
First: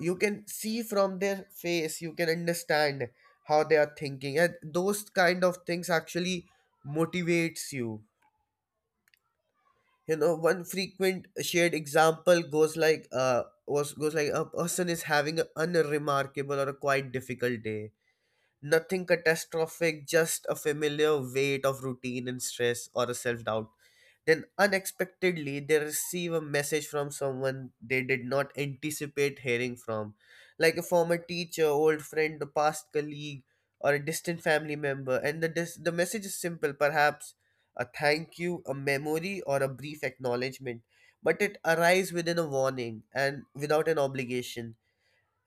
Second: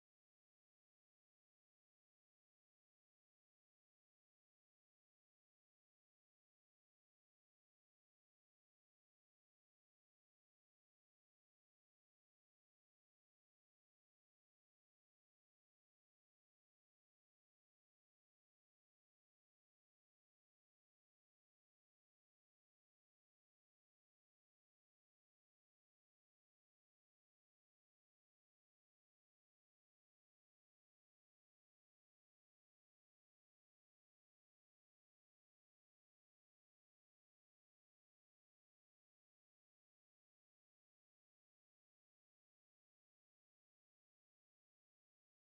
[SPEAKER 2] You can see from their face, you can understand how they are thinking, and those kind of things actually motivates you. You know, one frequent shared example goes like, a person is having an unremarkable or a quite difficult day, nothing catastrophic, just a familiar weight of routine and stress or a self-doubt. Then unexpectedly, they receive a message from someone they did not anticipate hearing from, like a former teacher, old friend, a past colleague, or a distant family member. And the message is simple, perhaps a thank you, a memory, or a brief acknowledgement. But it arrives within a warning and without an obligation.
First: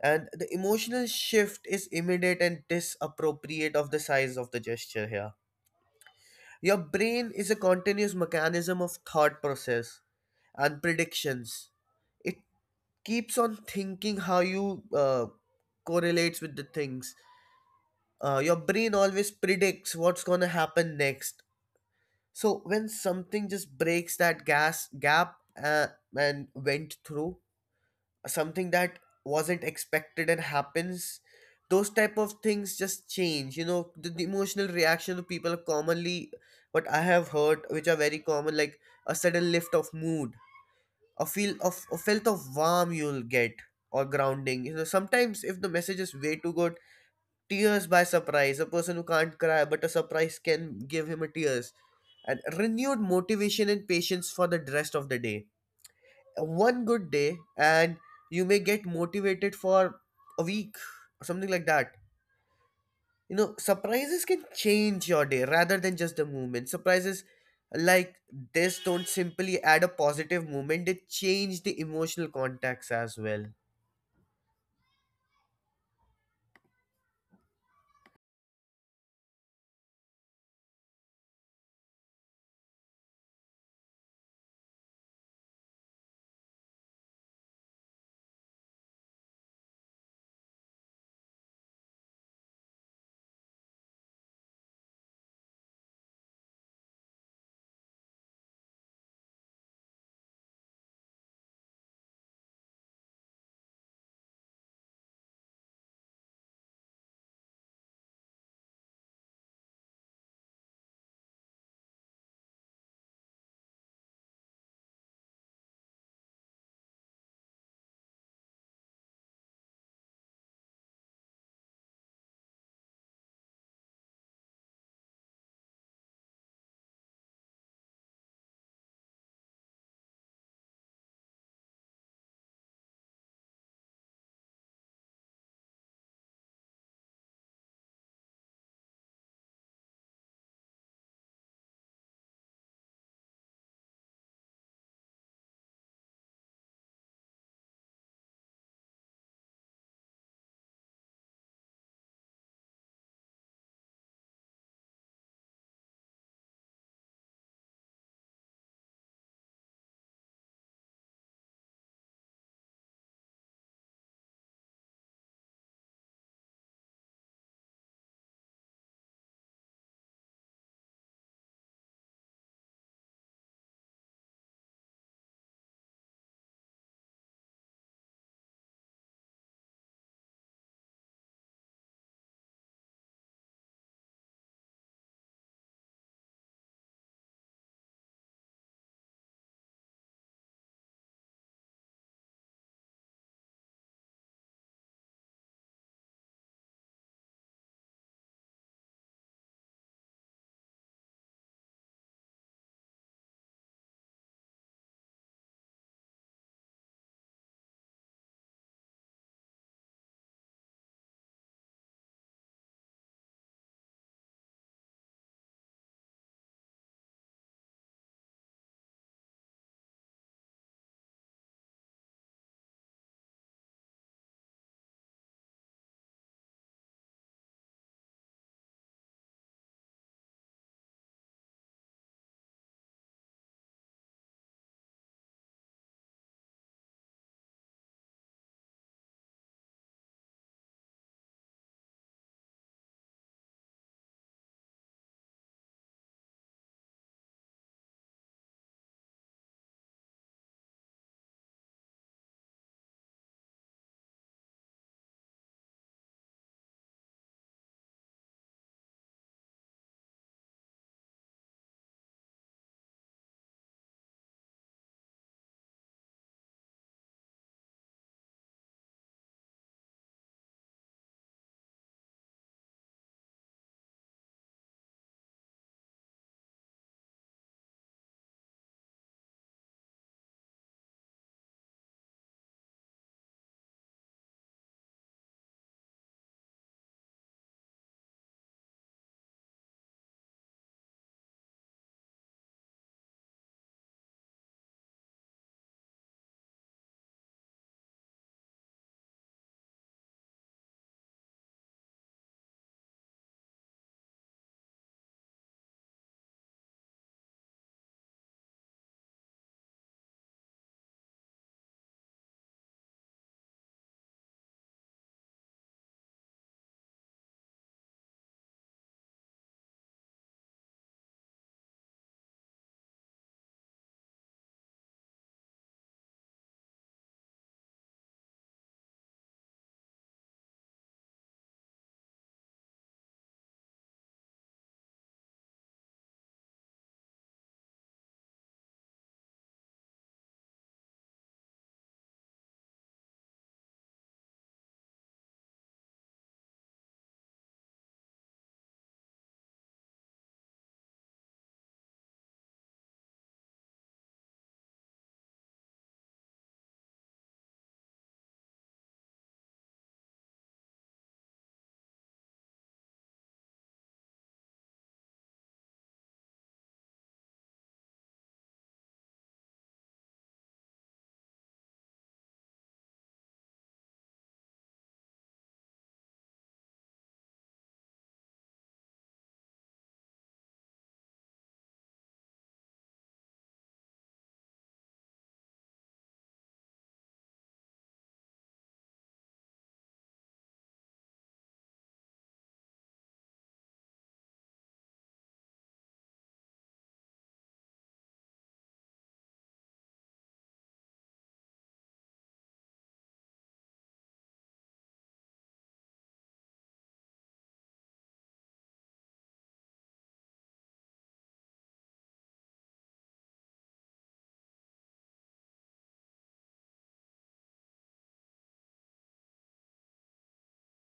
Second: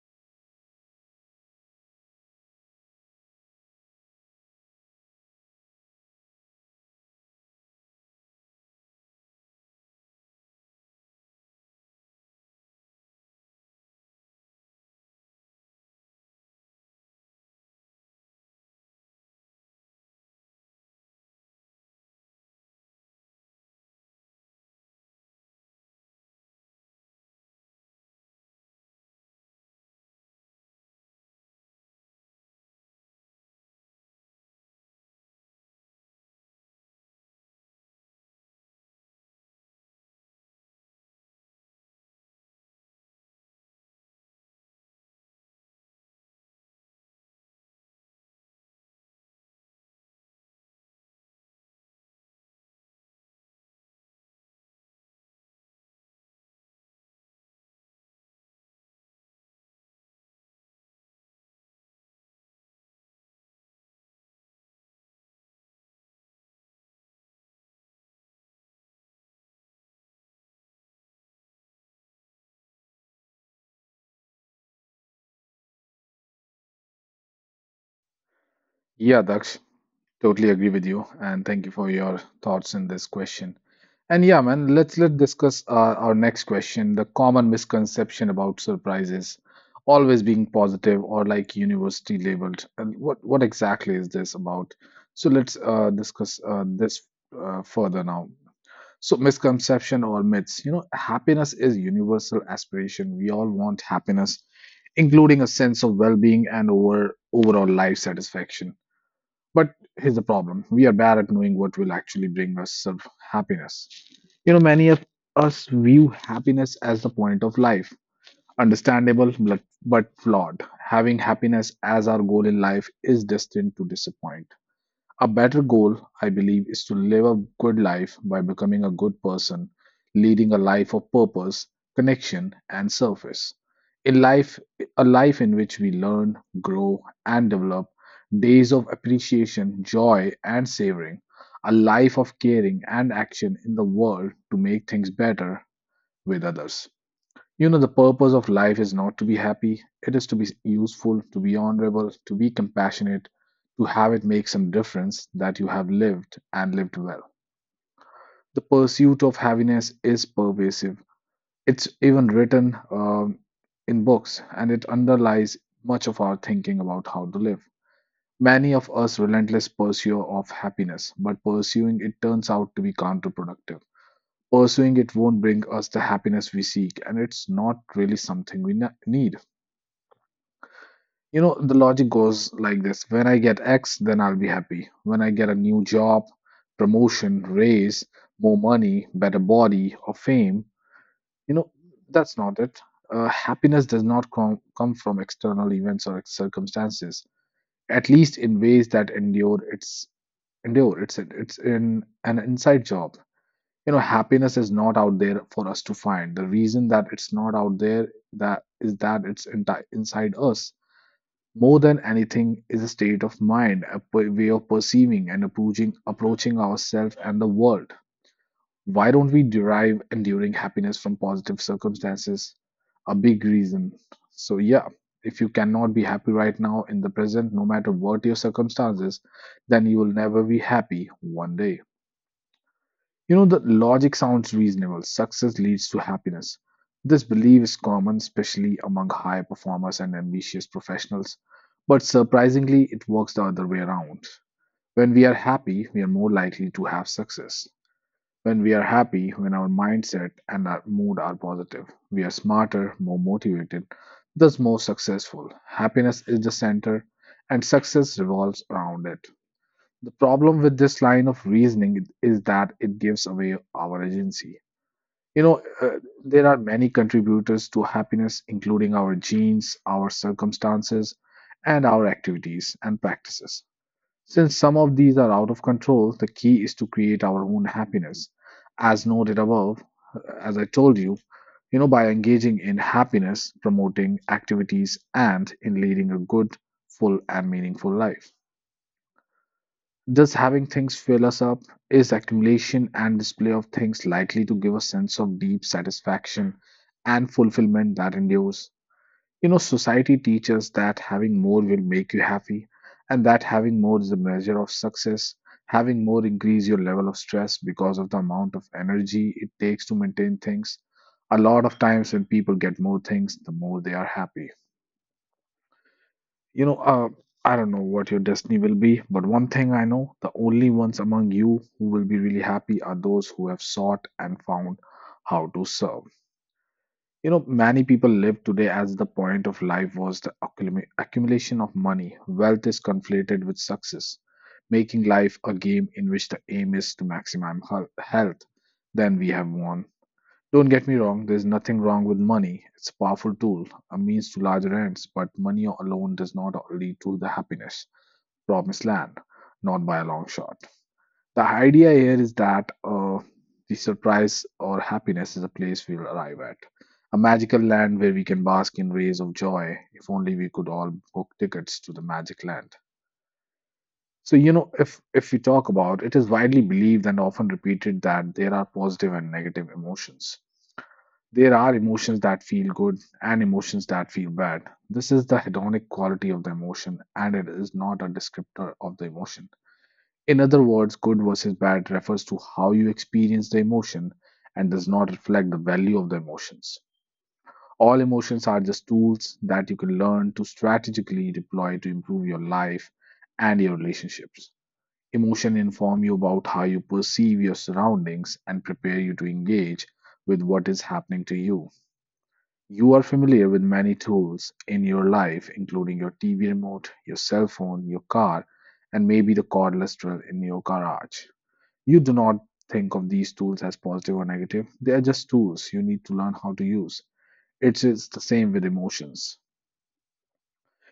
[SPEAKER 2] And the emotional shift is immediate and disappropriate of the size of the gesture here. Your brain is a continuous mechanism of thought process and predictions. It keeps on thinking how you correlates with the things. Your brain always predicts what's gonna happen next. So when something just breaks that gas gap, uh, and went through something that wasn't expected and happens, those type of things just change. You know, the emotional reaction of people are commonly what I have heard, which are very common, like a sudden lift of mood, a feel of a felt of warm you'll get, or grounding. You know, sometimes if the message is way too good, tears by surprise. A person who can't cry, but a surprise can give him a tears, and renewed motivation and patience for the rest of the day. One good day, and you may get motivated for a week, something like that. You know, surprises can change your day rather than just the moment. Surprises like this don't simply add a positive moment, they change the emotional context as well.
[SPEAKER 1] Yeah, Daksh, totally agree with you, and thank you for your thoughts in this question. And yeah, man, let's discuss our next question: the common misconception about surprises always being positive or like university labeled. And what exactly is this about? So let's discuss this further now. So misconception or myths, you know, happiness is universal aspiration. We all want happiness, including a sense of well-being and overall life satisfaction. But here's the problem: we are bad at knowing what will actually bring us some happiness. You know, many of us view happiness as the point of life, understandable but flawed. Having happiness as our goal in life is destined to disappoint. A better goal, I believe, is to live a good life by becoming a good person, leading a life of purpose, connection, and service. In life, a life in which we learn, grow, and develop days of appreciation, joy, and savoring. A life of caring and action in the world to make things better with others. You know, the purpose of life is not to be happy, it is to be useful, to be honorable, to be compassionate, to have it make some difference that you have lived and lived well. The pursuit of happiness is pervasive. It's even written in books, and it underlies much of our thinking about how to live. Many of us relentless pursuer of happiness, but pursuing it turns out to be counterproductive. Pursuing it won't bring us the happiness we seek, and it's not really something we need. You know, the logic goes like this. When I get X, then I'll be happy. When I get a new job, promotion, raise, more money, better body, or fame, you know, that's not it. Happiness does not come from external events or circumstances, at least in ways that endure. It's endure. It's in an inside job. You know, happiness is not out there for us to find. The reason that it's not out there that is that it's inside us. More than anything, is a state of mind, a way of perceiving and approaching ourselves and the world. Why don't we derive enduring happiness from positive circumstances? A big reason, so yeah, if you cannot be happy right now in the present, no matter what your circumstances, then you will never be happy one day. You know, the logic sounds reasonable. Success leads to happiness. This belief is common, especially among high performers and ambitious professionals. But surprisingly, it works the other way around. When we are happy, we are more likely to have success. When we are happy, when our mindset and our mood are positive, we are smarter, more motivated, thus more successful. Happiness is the center, and success revolves around it. The problem with this line of reasoning is that it gives away our agency. You know, there are many contributors to happiness, including our genes, our circumstances, and our activities and practices. Since some of these are out of control, the key is to create our own happiness. As noted above, as I told you, you know, by engaging in happiness promoting activities and in leading a good, full, and meaningful life. Thus, having things fill us up is accumulation and display of things likely to give a sense of deep satisfaction and fulfillment that endures. You know, society teaches that having more will make you happy, and that having more is the measure of success. Having more increase your level of stress because of the amount of energy it takes to maintain things. A lot of times when people get more things, the more they are happy. You know, I don't know what your destiny will be, but one thing I know, the only ones among you who will be really happy are those who have sought and found how to serve. You know, many people live today as the point of life was the accumulation of money. Wealth is conflated with success, making life a game in which the aim is to maximize health. Then we have won. Don't get me wrong, there's nothing wrong with money. It's a powerful tool, a means to larger ends, but money alone does not lead to the happiness. Promised land, not by a long shot. The idea here is that the surprise or happiness is a place we'll arrive at. A magical land where we can bask in rays of joy. If only we could all book tickets to the magic land. So you know, if we talk about, it is widely believed and often repeated that there are positive and negative emotions. There are emotions that feel good and emotions that feel bad. This is the hedonic quality of the emotion, and it is not a descriptor of the emotion. In other words, good versus bad refers to how you experience the emotion and does not reflect the value of the emotions. All emotions are just tools that you can learn to strategically deploy to improve your life and your relationships. Emotion inform you about how you perceive your surroundings and prepare you to engage with what is happening to you. You are familiar with many tools in your life, including your TV remote, your cell phone, your car, and maybe the cordless drill in your garage. You do not think of these tools as positive or negative, they are just tools you need to learn how to use. It is the same with emotions.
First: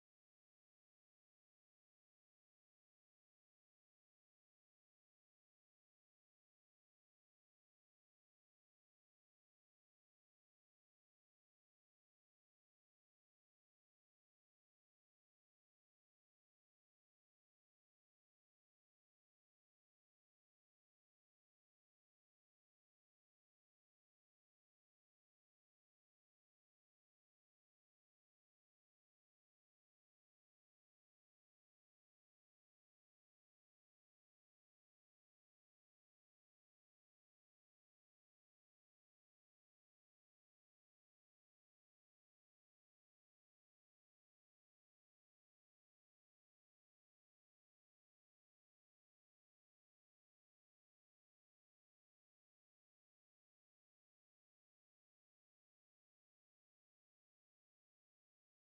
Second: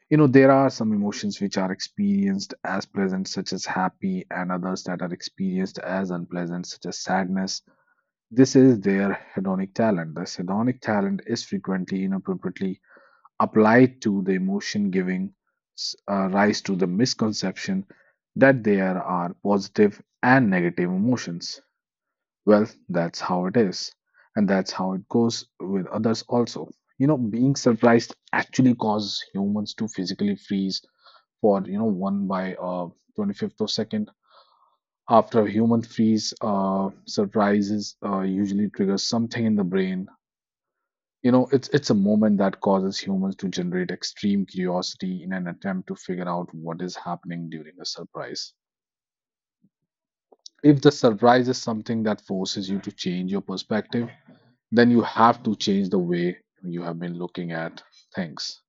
[SPEAKER 1] You know, there are some emotions which are experienced as pleasant, such as happy, and others that are experienced as unpleasant, such as sadness. This is their hedonic talent. This hedonic talent is frequently inappropriately applied to the emotion, giving rise to the misconception that there are positive and negative emotions. Well, that's how it is, and that's how it goes with others also. You know, being surprised actually causes humans to physically freeze for one by 25th of second. After a human freeze, surprises usually triggers something in the brain. It's a moment that causes humans to generate extreme curiosity in an attempt to figure out what is happening during a surprise. If the surprise is something that forces you to change your perspective, then you have to change the way you have been looking at things.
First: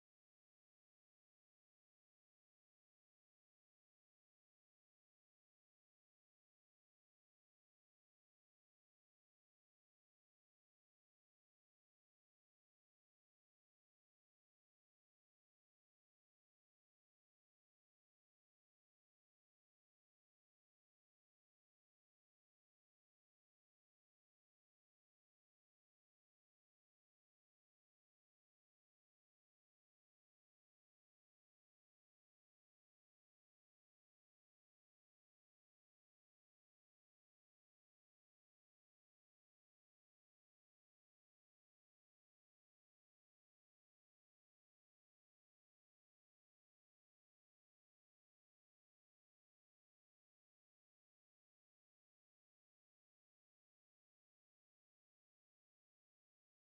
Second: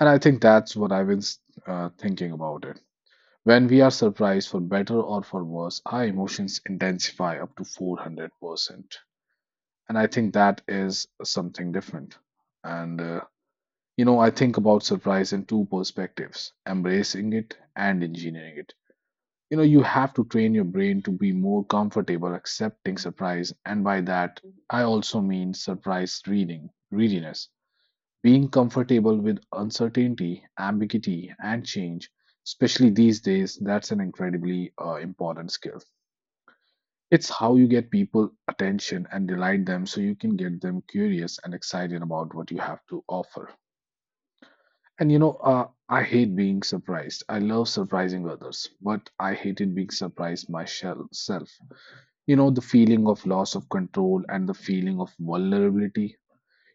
[SPEAKER 1] And I think that's what I've been thinking about it. When we are surprised for better or for worse, our emotions intensify up to 400%. And I think that is something different. And you know, I think about surprise in two perspectives: embracing it and engineering it. You know, you have to train your brain to be more comfortable accepting surprise, and by that, I also mean surprise reading, readiness. Being comfortable with uncertainty, ambiguity, and change, especially these days, that's an incredibly important skill. It's how you get people attention and delight them so you can get them curious and excited about what you have to offer. And you know, I hate being surprised. I love surprising others, but I hated being surprised myself. You know, the feeling of loss of control and the feeling of vulnerability.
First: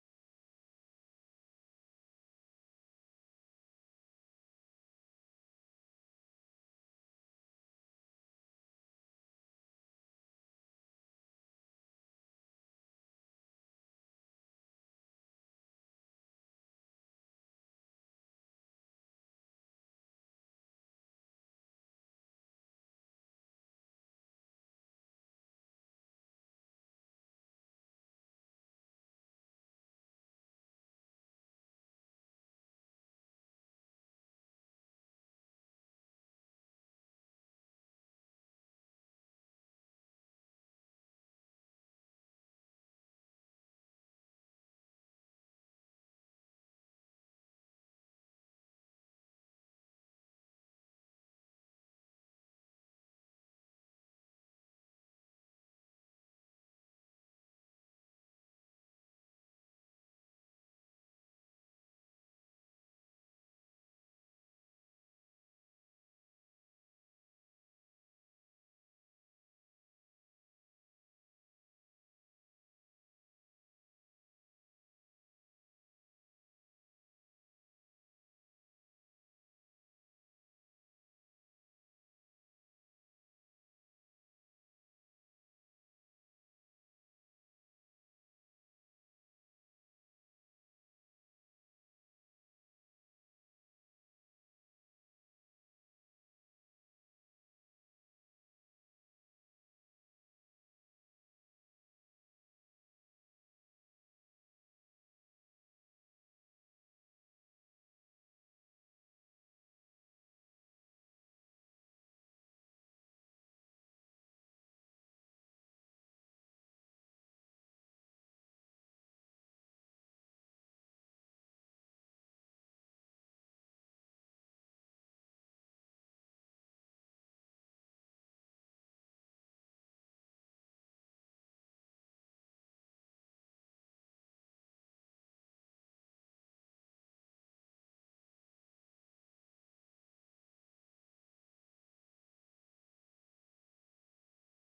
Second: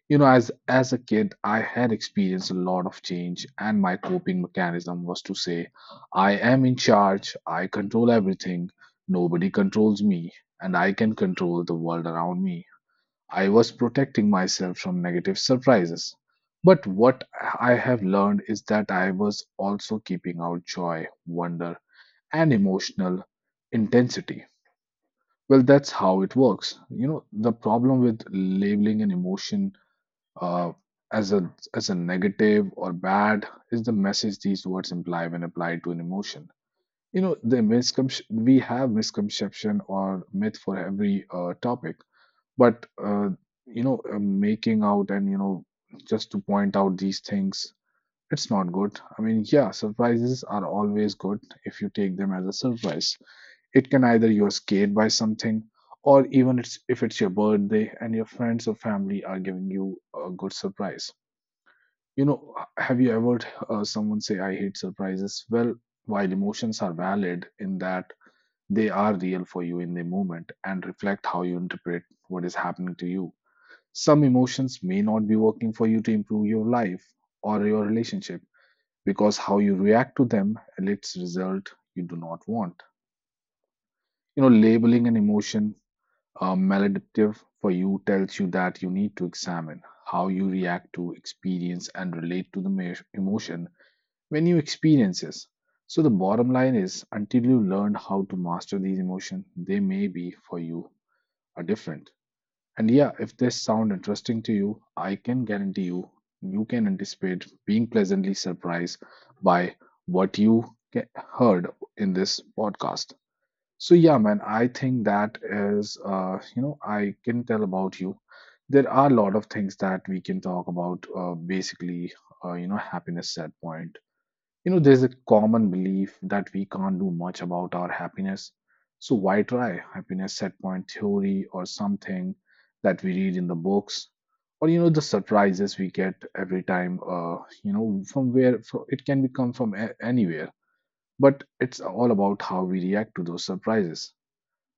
[SPEAKER 1] You know, as a kid, I had experienced a lot of change, and my coping mechanism was to say, "I am in charge. I control everything. Nobody controls me, and I can control the world around me." I was protecting myself from negative surprises. But what I have learned is that I was also keeping out joy, wonder, and emotional intensity. Well, that's how it works. You know, the problem with labeling an emotion uh, as a negative or bad is the message these words imply when applied to an emotion. You know, the misconception we have misconception or myth for every topic but you know, making out and you know, just to point out these things, it's not good. I mean, yeah, surprises are always good if you take them as a surprise. It can either you're scared by something, or even it's if it's your birthday and your friends or family are giving you a good surprise. You know, have you ever someone say, "I hate surprises"? Well, while emotions are valid in that they are real for you in the moment and reflect how you interpret what is happening to you. Some emotions may not be working for you to improve your life or your relationship because how you react to them elicits result you do not want. You know, labeling an emotion maladaptive for you tells you that you need to examine how you react to experience and relate to the emotion when you experience this. So the bottom line is until you learn how to master these emotions, they may be for you are different. And yeah, if this sound interesting to you, I can guarantee you, you can anticipate being pleasantly surprised by what you heard in this podcast. So yeah, man, I think that is, you know, I can tell about you. There are a lot of things that we can talk about. Basically, you know, happiness set point, you know, there's a common belief that we can't do much about our happiness. So why try happiness set point theory or something that we read in the books? Or you know, the surprises we get every time, you know, from where it can be come from anywhere. But it's all about how we react to those surprises,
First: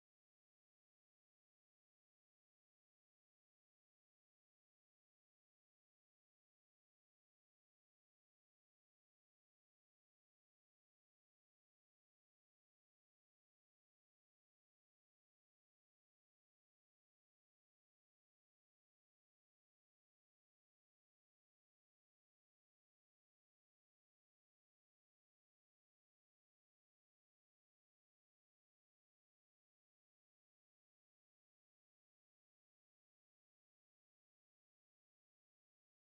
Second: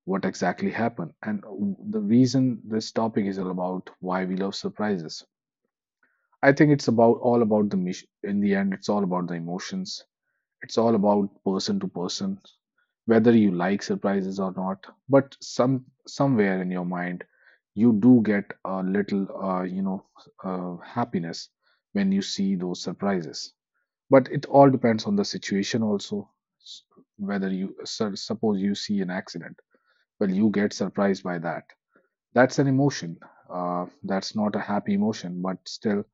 [SPEAKER 1] what exactly happened. And the reason this topic is all about why we love surprises. I think it's about all about the mission. In the end, it's all about the emotions, it's all about person to person, whether you like surprises or not. But somewhere in your mind, you do get a little, you know, happiness when you see those surprises. But it all depends on the situation also. S- Whether you suppose you see an accident, well, you get surprised by that. That's an emotion. That's not a happy emotion, but still,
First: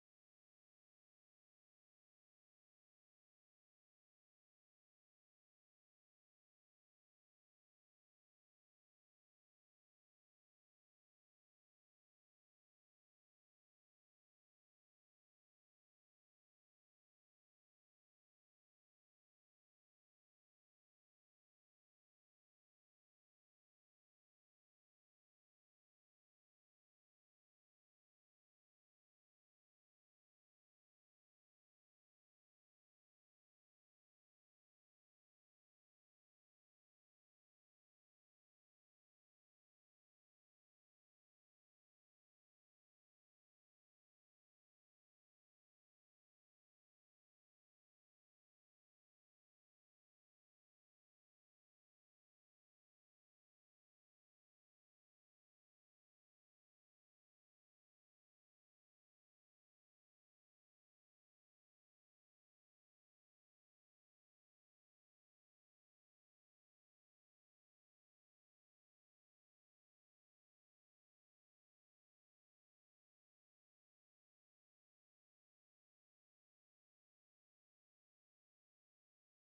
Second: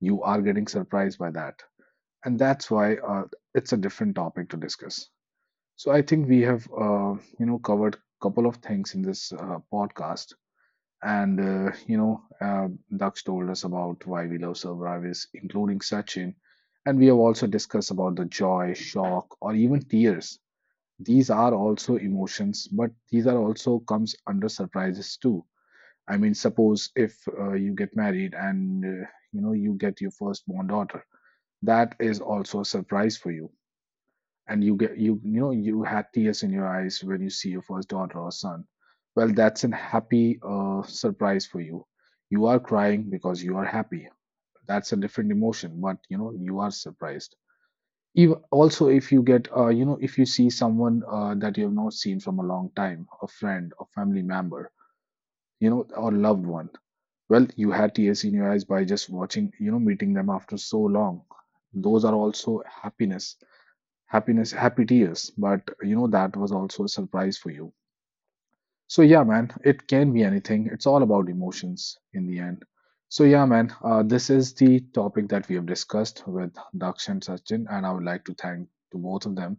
[SPEAKER 1] you are getting surprised by that, and that's why it's a different topic to discuss. So I think we have, you know, covered couple of things in this podcast, and you know, Daksh told us about why we love survivors, including Sachin, and we have also discussed about the joy, shock, or even tears. These are also emotions, but these are also comes under surprises too. I mean, suppose if you get married and you know you get your firstborn daughter, that is also a surprise for you and you know you had tears in your eyes when you see your first daughter or son, well, that's a happy surprise for you, you are crying because you are happy, that's a different emotion but you know you are surprised, even also if you get you know if you see someone that you have not seen from a long time, a friend, a family member, you know, or loved one, well you had tears in your eyes by just watching you know meeting them after so long, those are also happiness, happiness, happy tears. But you know, that was also a surprise for you. So yeah, man, it can be anything. It's all about emotions in the end. So yeah, man, this is the topic that we have discussed with Daksh and Sachin, and I would like to thank to both of them.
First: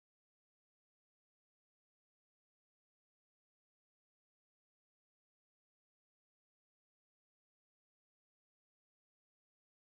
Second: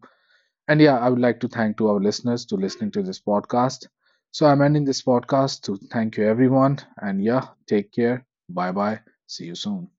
[SPEAKER 1] And yeah, I would like to thank to our listeners to listening to this podcast. So I'm ending this podcast to thank you everyone, and yeah, take care. Bye bye. See you soon.